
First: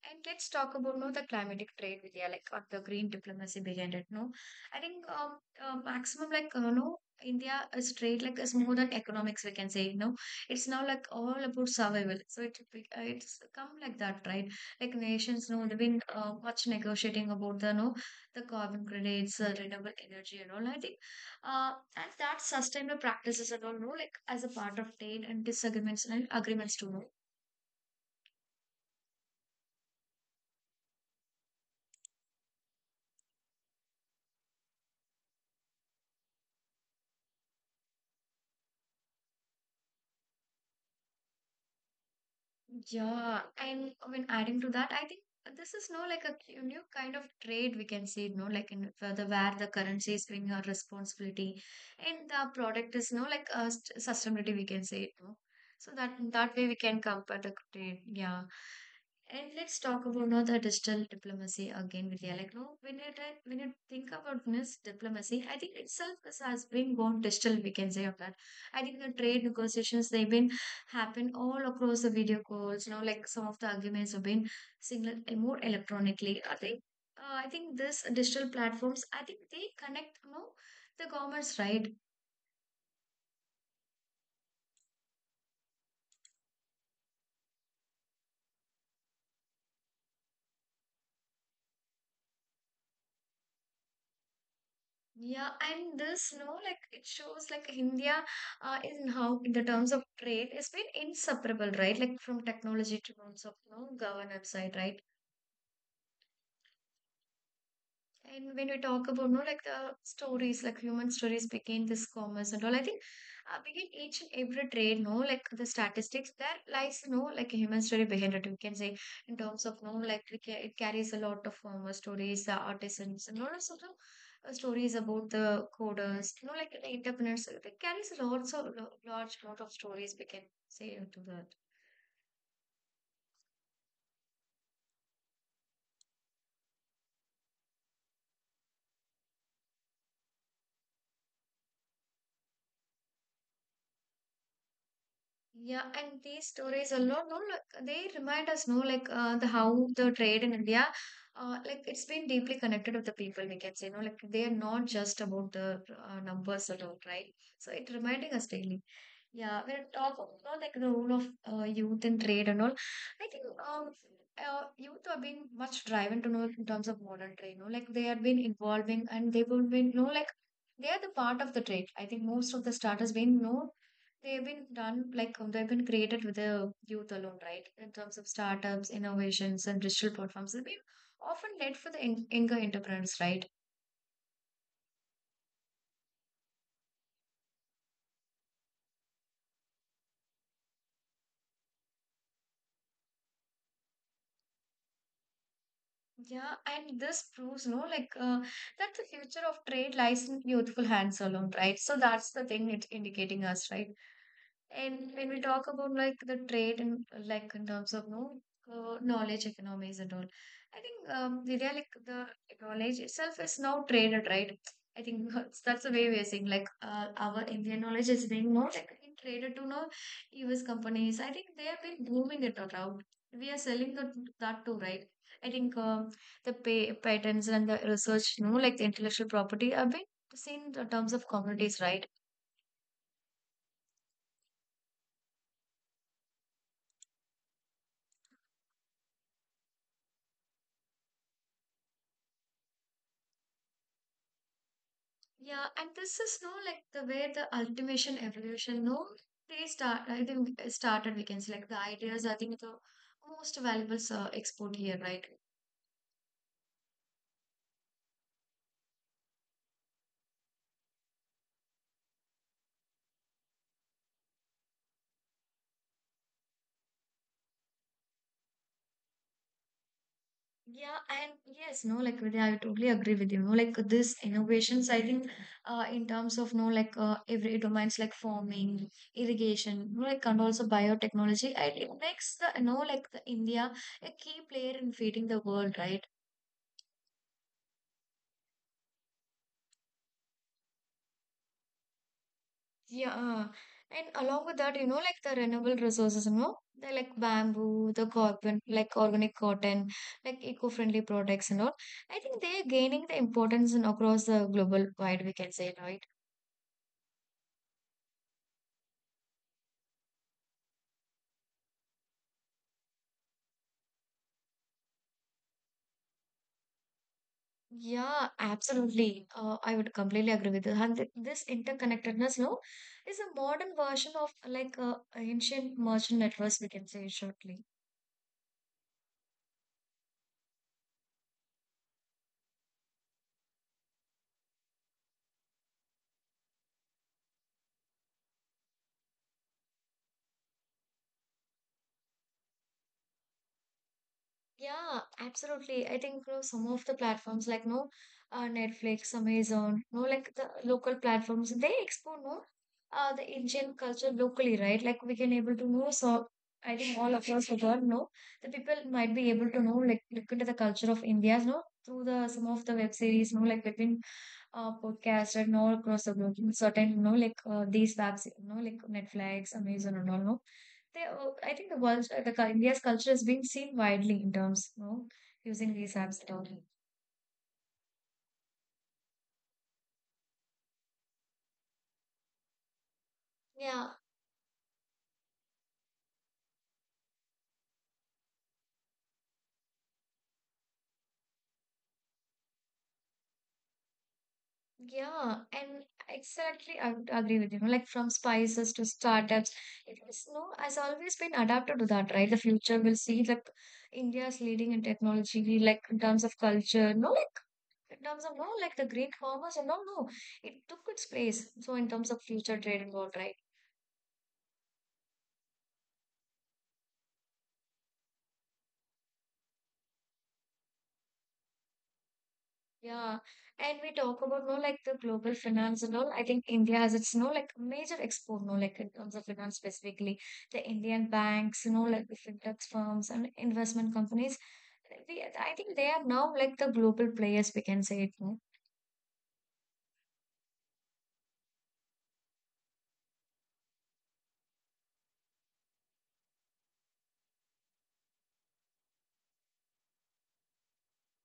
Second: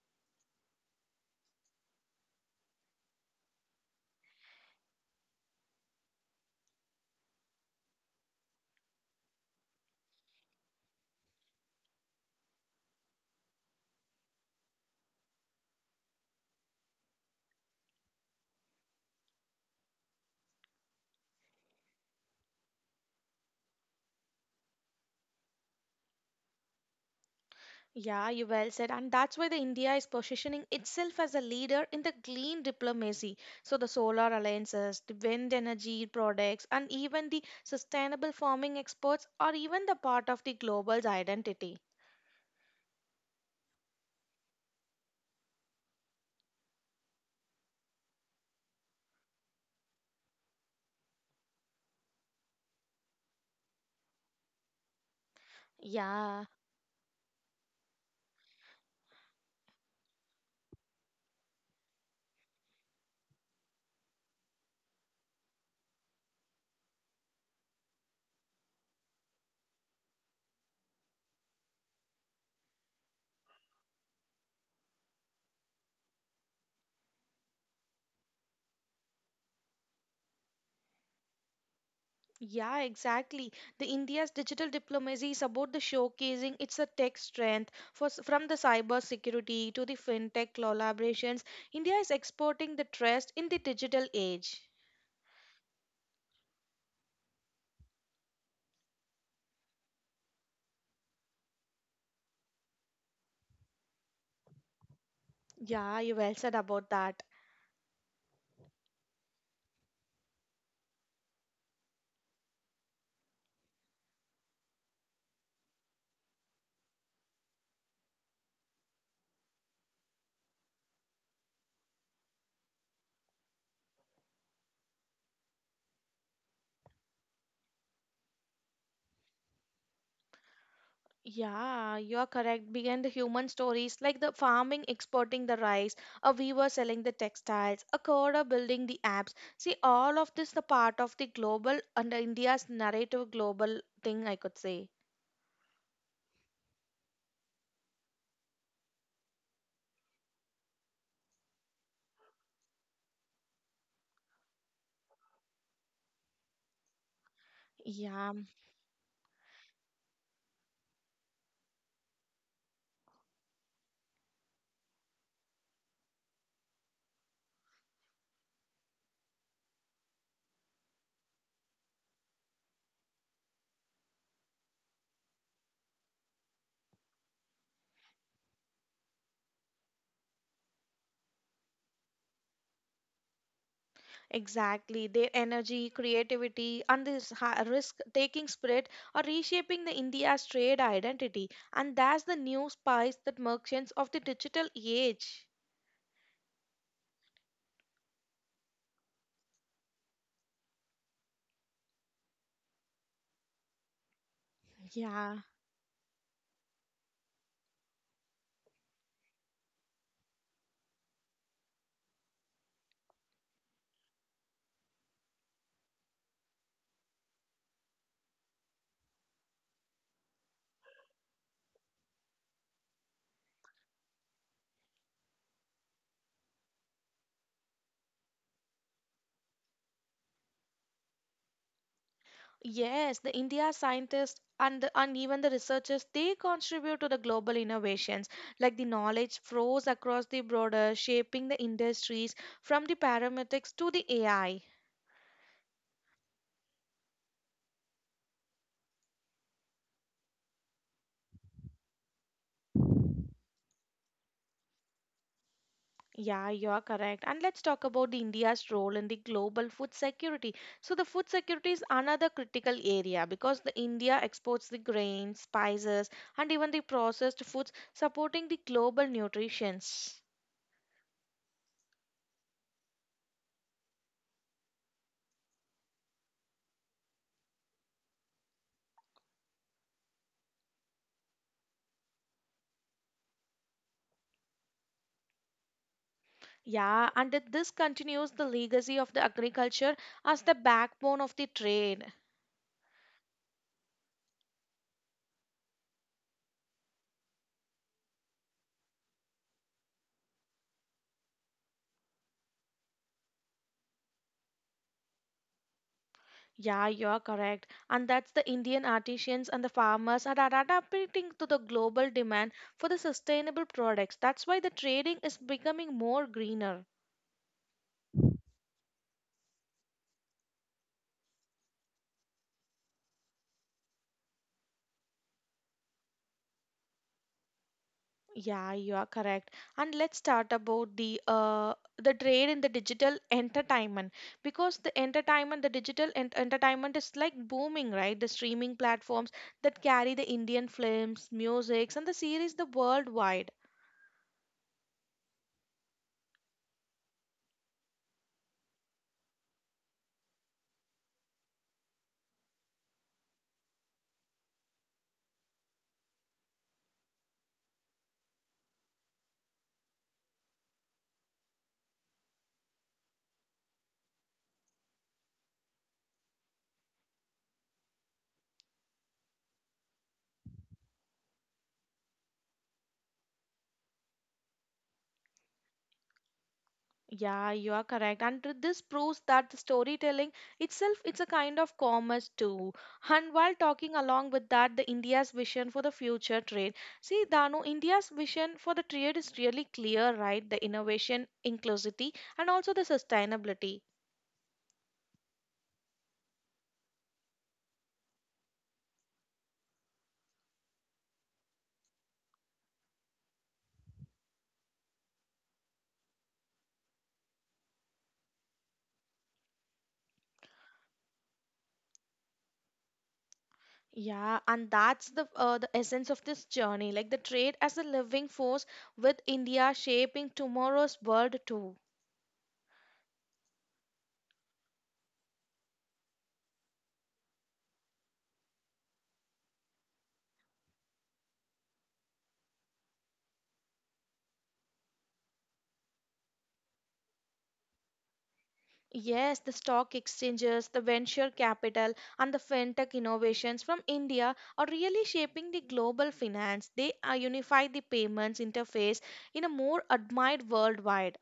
Speaker 1: And let's talk about no the climatic trade, Vidya, like or the green diplomacy behind it. No, I think um, uh, maximum like uh, no India is trade like is more than economics. We can say no, it's now like all about survival. So it be- uh, it's come like that, right? Like nations, no, they've been uh, much negotiating about the no the carbon credits, uh, renewable energy, and all. I think, uh, and that sustainable practices and all, no, like as a part of trade and disagreements and agreements too. No.
Speaker 2: Yeah, you well said. And that's why the India is positioning itself as a leader in the green diplomacy. So the solar alliances, the wind energy products, and even the sustainable farming exports are even the part of the global's identity.
Speaker 1: Yeah, and I mean adding to that, I think this is no like a cu- new kind of trade we can see, no, like in for the where the currency is being a responsibility and the product is no like a st- sustainability we can say no. So that
Speaker 2: Yeah.
Speaker 1: that way we can compare the trade, yeah. And let's talk about now the digital diplomacy again, Vidya. Like, no, when you try- when you think about this diplomacy, I think itself is, has been gone digital. We can say of that. I think the trade negotiations they've been happen all across the video calls. You know, like some of the arguments have been signaled more electronically. I think, uh, I think this digital platforms, I think they connect, you know, the governments, right?
Speaker 2: Yeah, exactly. The India's digital diplomacy is about the showcasing its a tech strength for, s- from the cyber security to the fintech collaborations. India is exporting the trust in the digital age.
Speaker 1: Yeah, and this, you know, like it shows like India uh, in how in the terms of trade has been inseparable, right? Like from technology to terms of you know governance side, right?
Speaker 2: Yeah, you well said about that.
Speaker 1: And when we talk about no like the stories, like human stories begin this commerce and all, I think uh, begin each and every trade, no, like the statistics, there lies no like a human story behind it. We can say in terms of no, like it ca- it carries a lot of um, uh, stories, uh, artisans, and all of sort of uh, stories about the coders, you know, like the entrepreneurs. It carries lots of lo- large lot of stories. We can say into that.
Speaker 2: Yeah, you're correct. Behind the human stories, like the farming exporting the rice, a weaver selling the textiles, a coder building the apps. See, all of this the part of the global under India's narrative global thing, I could say.
Speaker 1: Yeah, and these stories alone, no, like they remind us, no, like uh, the how the trade in India, uh, like it's been deeply connected with the people. We can say, no, like they are not just about the uh, numbers at all, right? So it reminding
Speaker 2: Yeah,
Speaker 1: us daily. Yeah, we it talk about no, like the role of uh, youth in trade and all, I think um uh, youth have been much driven to know like, in terms of modern trade. No, like they have been involving and they would be no like they are the part of the trade. I think most of the starters been no. They've been done like um, they've been created with the youth alone, right? In terms of startups, innovations, and digital platforms, they've been often led for the young- younger entrepreneurs, right?
Speaker 2: exactly. Their energy, creativity, and this risk taking spirit are reshaping the India's trade identity, and that's the new spice that merchants of the digital age.
Speaker 1: Yeah, and this proves, no, like uh, that the future of trade lies in youthful hands alone, right? So that's the thing it's indicating us, right? And when we
Speaker 2: Yeah.
Speaker 1: talk about like the trade and like in terms of no uh, knowledge economies and all, I think um, Vidya, like the knowledge itself is now traded, right? I think that's, that's the way we are seeing like uh, our Indian knowledge is being more like being traded to now U S companies. I think they have been booming it around. We are selling that that too, right? I think um the pay, patents and the research, you know, like the intellectual property, have been seen in terms of commodities, right?
Speaker 2: Yes, the India scientists and, the, and even the researchers, they contribute to the global innovations. Like the knowledge flows across the border, shaping the industries from the paramedics to the A I.
Speaker 1: Yeah, and this is no like the way the ultimation evolution, no, they start. I think uh, started. We can say like the ideas. I think the most valuable uh, export here, right?
Speaker 2: Yeah, you're correct. And let's talk about the India's role in the global food security. So the food security is another critical area because the India exports the grains, spices, and even the processed foods, supporting the global nutrition.
Speaker 1: Yeah, and yes, no, like Vidya, I totally agree with you. No, like this innovations. I think, uh, in terms of no, like uh, every domains like farming, irrigation, no, like and also biotechnology. And it makes the no, like the India a key player in feeding the world, right?
Speaker 2: Yeah, and that this continues the legacy of the agriculture as the backbone of the trade.
Speaker 1: Yeah, uh, and along with that, you know, like the renewable resources, you know, they like bamboo, the carbon, like organic cotton, like eco-friendly products and all. I think they are gaining the importance in across the global wide, we can say, right?
Speaker 2: Yeah, you're correct. And that's the Indian artisans and the farmers are adapting to the global demand for the sustainable products. That's why the trading is becoming more greener.
Speaker 1: Yeah, absolutely. Uh, I would completely agree with that. And th- this interconnectedness, no, is a modern version of like uh, ancient merchant networks, we can say shortly.
Speaker 2: Yeah, you are correct. And let's start about the uh, the trade in the digital entertainment because the entertainment, the digital ent entertainment is like booming, right? The streaming platforms that carry the Indian films, musics, and the series the worldwide.
Speaker 1: Yeah, absolutely. I think you know, some of the platforms like no uh, Netflix, Amazon, no like the local platforms, they explore no uh, the Indian culture locally, right? Like we can able to know. So I think all across the world, no, the people might be able to know like look into the culture of India, no, through the some of the web series, no, like between uh, podcast and all across the globe, in certain, you know, like uh, these apps, you know, like Netflix, Amazon, and all, no, they, uh, I think the world, uh, the cul- India's culture is being seen widely in terms, you know, using these apps at all.
Speaker 2: Yeah, you are correct. And th- this proves that the storytelling itself it's a kind of commerce too. And while
Speaker 1: Yeah,
Speaker 2: talking along with that, the India's vision for the future trade. See, Danu, India's vision for the trade is really clear, right? The innovation, inclusivity, and also the sustainability.
Speaker 1: yeah, and exactly, I would agree with you, know, like from spices to startups, it is, no has always been adapted to that, right? The future will see like India's leading in technology, like in terms of culture, no, in terms of no like the Greek commerce and all no it took its place so in terms of future trade and all right
Speaker 2: Yeah, and that's the uh, the essence of this journey, like the trade as a living force with India shaping tomorrow's world too.
Speaker 1: yeah and we talk about no like the global finance and all I think India has its no like major export no like in terms of finance specifically the Indian banks you know like the fintech firms and investment companies we I think they are now like the global players we can say it no.
Speaker 2: Yes, the stock exchanges, the venture capital, and the fintech innovations from India are really shaping the global finance. They uh, unify the payments interface in a more admired worldwide.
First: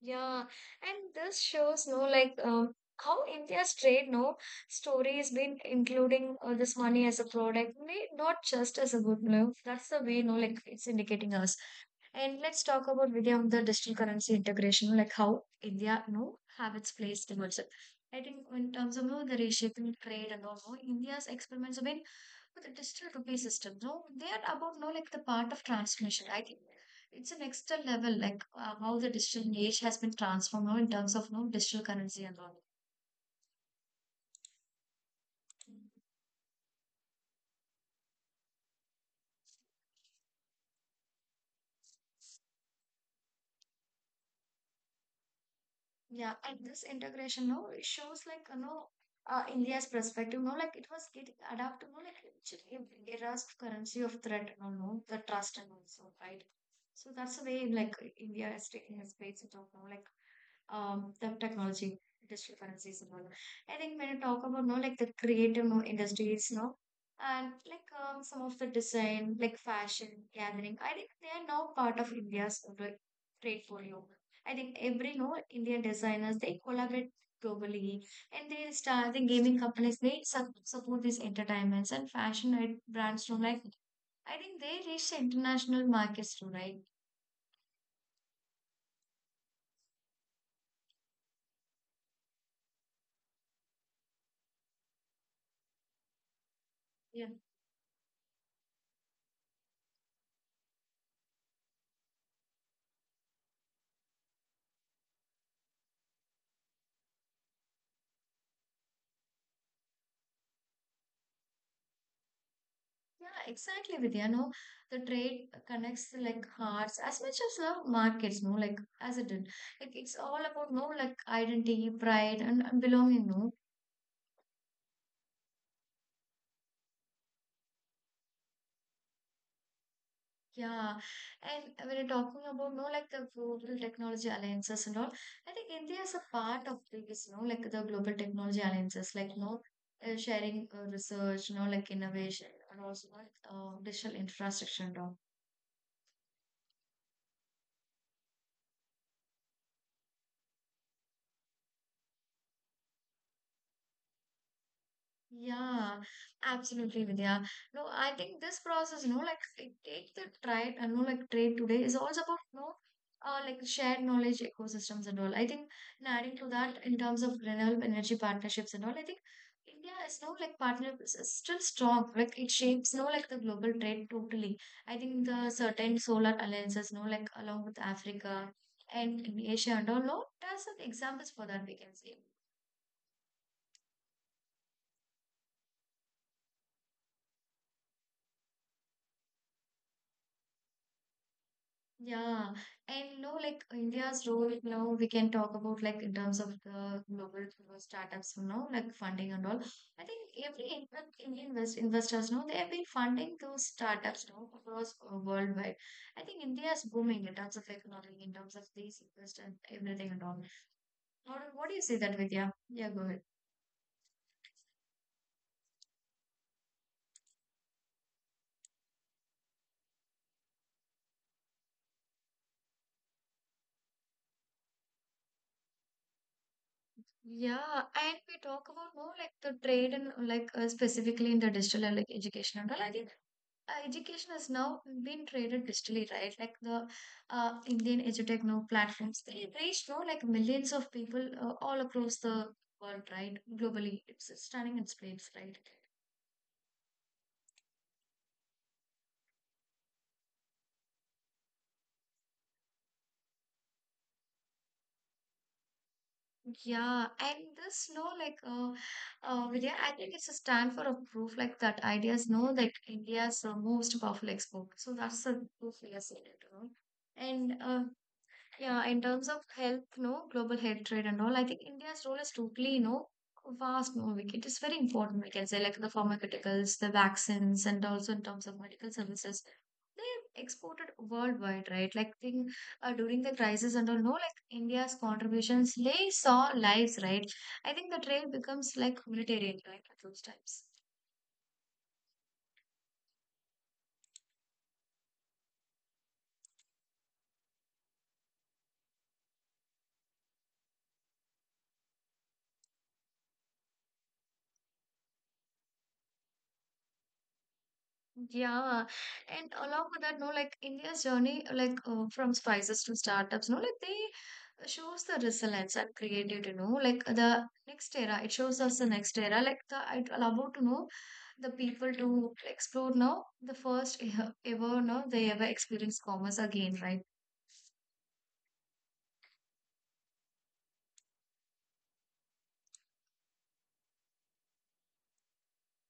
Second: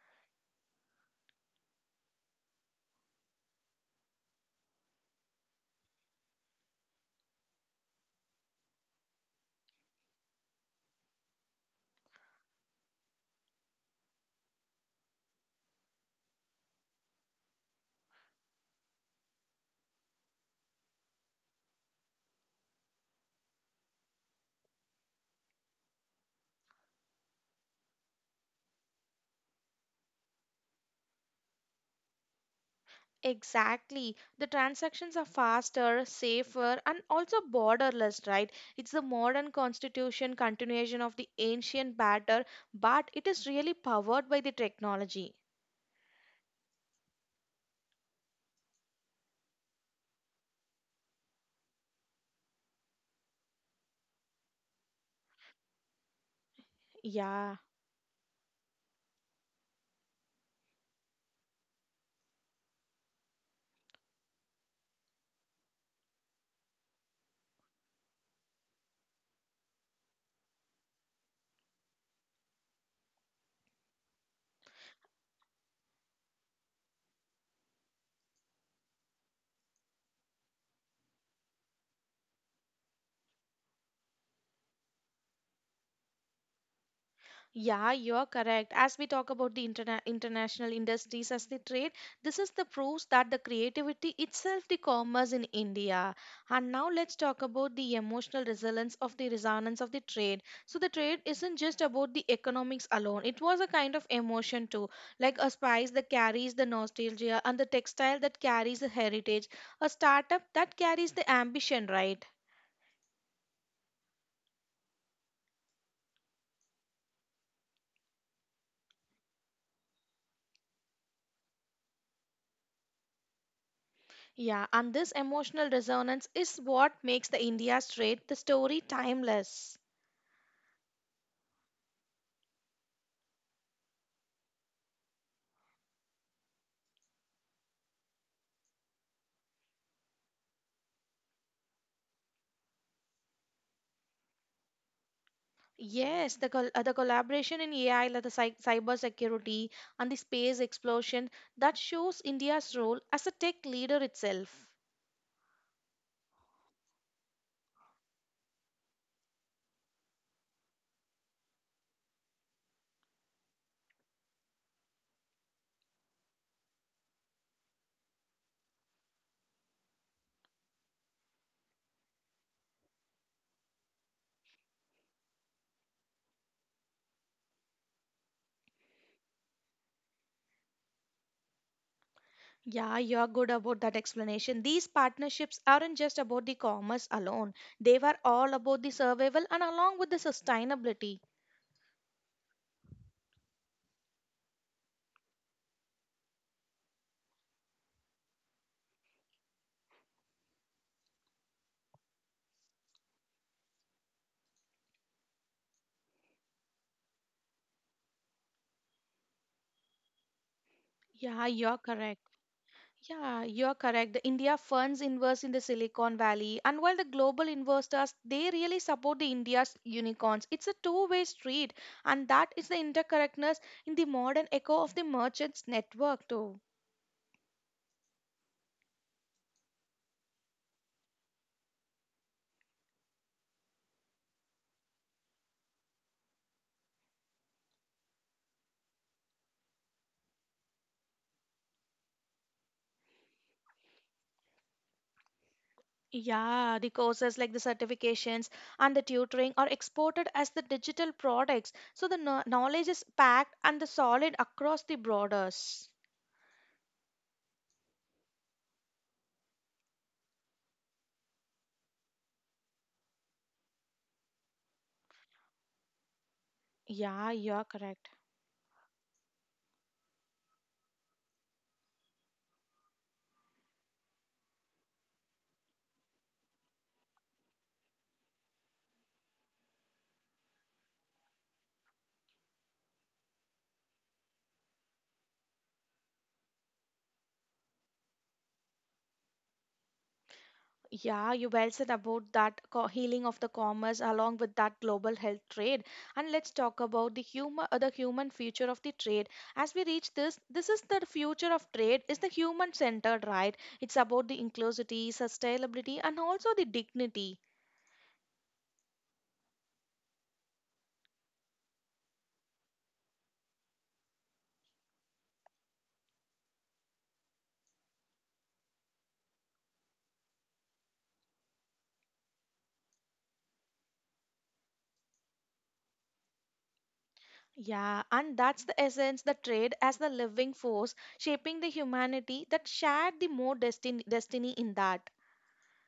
Speaker 1: Yeah, and this shows, no, like um, how India's trade, no, story has been including uh, this money as a product, may not just as a good, no. That's the way, no, like it's indicating us. And let's talk about Vidya on the digital currency integration, like how India, you know, have its place towards it. I think in terms of you know, the reshaping trade and all, no, India's experiments have been but the digital rupee system, no, they are about no like the part of transformation. I think it's an extra level, like uh, how the digital age has been transformed now in terms of no digital currency and all.
Speaker 2: Exactly. The transactions are faster, safer, and also borderless, right? It's the modern constitution continuation of the ancient batter, but it is really powered by the technology.
Speaker 1: Yeah, and this integration, no, it shows like you know, uh, India's perspective, no, like it was getting adapted, no, like it era's currency of threat, no, no, the trust and also, right? So that's the
Speaker 2: Yeah.
Speaker 1: way like India is taking its place to talk, no, like um the technology, digital currencies and all. I think when you talk about no, like the creative no industries, no, and like um, some of the design, like fashion gathering, I think they are now part of India's uh, like trade portfolio. I think every you know Indian designers they collaborate globally and they start the gaming companies they su- support these entertainments and fashion i- brands too. Like I think they reach the international markets too, right?
Speaker 2: Yeah, you're correct. As we talk about the interna- international industries as the trade, this is the proof that the creativity itself the commerce in India. And now let's
Speaker 1: Yeah,
Speaker 2: talk about the emotional resilience of the resonance of the trade. So the trade isn't just about the economics alone. It was a kind of emotion too, like a spice that carries the nostalgia and the textile that carries the heritage, a startup that carries the ambition, right?
Speaker 1: yeah, exactly. Vidya, you know, the trade connects like hearts as much as love markets. No, like as it did, like it's all about no like identity, pride, and, and belonging. No,
Speaker 2: Yeah, and this emotional resonance is what makes the India Strait the story timeless.
Speaker 1: yeah, and when you're talking about no like the global technology alliances and all, I think India is a part of these, you know, like the global technology alliances, like you know, uh, sharing uh, research, you know, like innovation and also like uh, digital infrastructure and all.
Speaker 2: Yes, the col- uh, the collaboration in A I, like the cy- cyber security and the space explosion, that shows India's role as a tech leader itself.
Speaker 1: Yeah, absolutely, Vidya. No, I think this process, you know, like it takes the trade, I know, like trade today is also about, you know, uh, like shared knowledge ecosystems and all. I think, and adding to that in terms of renewable energy partnerships and all, I think India is no like partnerships is still strong. Like it shapes, no, like the global trade totally. I think the certain solar alliances, no, like along with Africa and in Asia and all, no, there's some examples for that we can see.
Speaker 2: Yeah, you're good about that explanation. These partnerships aren't just about the commerce alone. They were all about the survival and along with the sustainability.
Speaker 1: Yeah, and no, like India's role now, we can talk about like in terms of the global startups, you know, like funding and all. I think every in- like, Indian invest investors know they have been funding those startups now across uh, worldwide. I think India is booming in terms of economy, in terms of these invest and everything and all. Or
Speaker 2: Yeah,
Speaker 1: what do
Speaker 2: you're
Speaker 1: you say that
Speaker 2: correct.
Speaker 1: with? Yeah, yeah, go ahead.
Speaker 2: Yeah, you're correct. The India funds invest in the Silicon Valley, and while the global investors they really support the India's unicorns. It's a two-way street, and that is the interconnectedness in the modern echo of the merchants network too.
Speaker 1: Yeah, and we talk about more like the trade and like uh, specifically in the digital and like education and all. I think uh, education has now been traded digitally, right? Like the uh, Indian edutech now platforms, they reach now like millions of people uh, all across the world, right? Globally, it's it's stunning its place, right?
Speaker 2: Yeah, the courses like the certifications and the tutoring are exported as the digital products, so the kno- knowledge is packed and the solid across the borders.
Speaker 1: Yeah, and this no like uh, uh Vidya, I think it's a stand for a proof like that ideas know like India's uh, most powerful export. So that's the proof we are seeing it, you know.
Speaker 2: Yeah,
Speaker 1: And
Speaker 2: you're
Speaker 1: uh,
Speaker 2: correct.
Speaker 1: Yeah, in terms of health, no, global health trade and all, I think India's role is totally, you know, vast, no, like it is very important, we can say, like the pharmaceuticals, the vaccines, and also in terms of medical services. They exported worldwide, right? Like thing, uh, during the crisis and all, no, like India's contributions, they saw lives, right? I think the trade becomes like humanitarian, right, at those times.
Speaker 2: Yeah, you well said about that co- healing of the commerce along with that global health trade. And let's talk about the human, uh, the human future of the trade. As we reach this, this is the future of trade. Is the human centered, right? It's about the inclusivity, sustainability, and also the dignity.
Speaker 1: Yeah, and along with that, no, like India's journey, like uh, from spices to startups, no, like they shows the resilience and creativity, you know, like the next era. It shows us the next era. Like the I'd allow to know the people to explore now the first e- ever no they ever experience commerce again, right?
Speaker 2: Yeah, and that's the essence, the trade as the living force shaping the humanity that shared the more destiny, destiny in that.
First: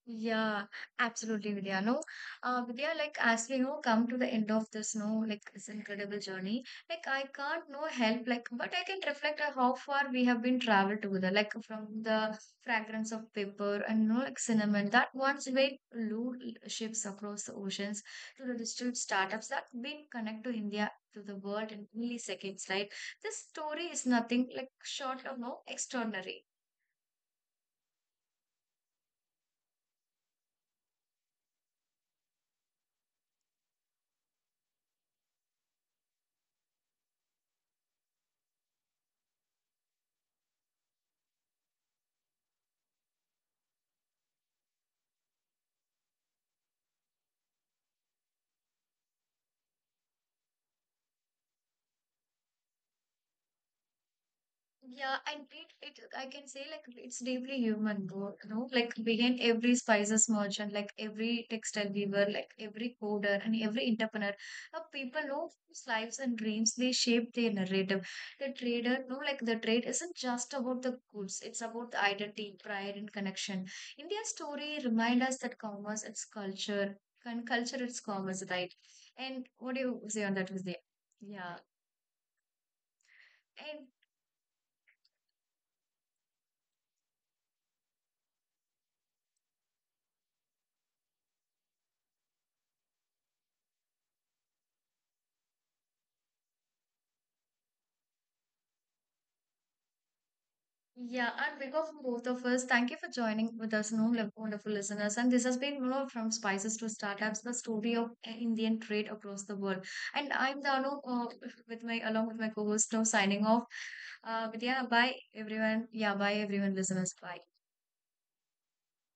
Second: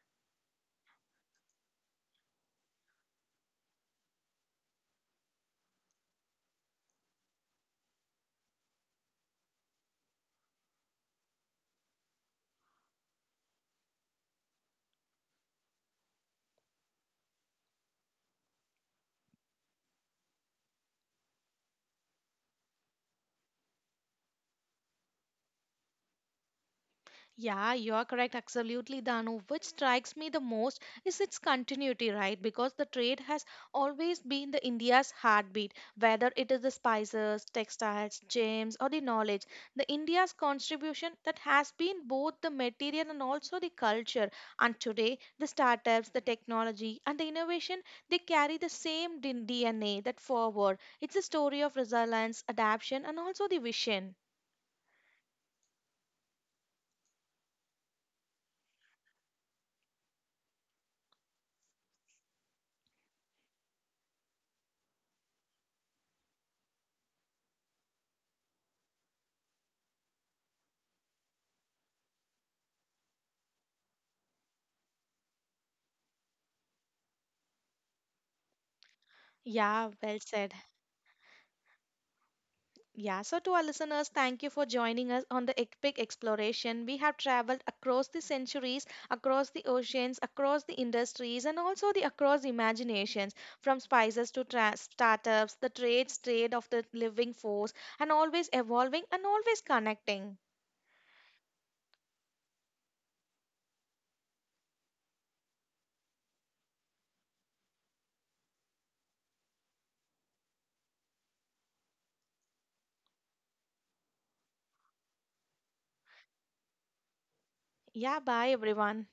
Speaker 1: Yeah, absolutely, Vidya. No, uh, Vidya, like as we know, come to the end of this, no, like this incredible journey. Like I can't no help, like, but I can reflect on how far we have been traveled together. Like from the fragrance of paper and no, like cinnamon that once weighed loot ships across the oceans to the digital startups that been connect to India to the world in milliseconds. Right, this story is nothing like short of no extraordinary.
Speaker 2: Yeah, you are correct. Absolutely, Danu. Which strikes me the most is its continuity, right? Because the trade has always been the India's heartbeat, whether it is the spices, textiles, gems, or the knowledge. The India's contribution that has been both the material and also the culture. And today, the startups, the technology, and the innovation they carry the same D- DNA that forward. It's a story of resilience, adaptation, and also the vision.
Speaker 1: Yeah, and it, it I can say like it's deeply human, bro, you know, like behind every spices merchant, like every textile weaver, like every coder and every entrepreneur, uh, people know whose lives and dreams they shape their narrative. The trader, no, like the trade isn't just about the goods, it's about the identity, pride, and connection. India's story remind us that commerce it's culture, and culture it's commerce, right? And what do
Speaker 2: Yeah,
Speaker 1: you
Speaker 2: well
Speaker 1: say on that,
Speaker 2: said.
Speaker 1: Vijay? Yeah.
Speaker 2: Yeah, so to our listeners, thank you for joining us on the epic exploration. We have traveled across the centuries, across the oceans, across the industries, and also the across imaginations, from spices to tra- startups, the trade, trade of the living force, and always evolving and always connecting.
Speaker 1: Yeah, on behalf of both of us, thank you for joining with us, no lo- wonderful listeners. And this has been more from spices to startups, the story of Indian trade across the world. And I'm Danu, uh, with my along with my co-host, now signing off. Uh, but yeah, bye everyone. Yeah, bye everyone, listeners. Bye.
Speaker 2: Yeah, bye everyone.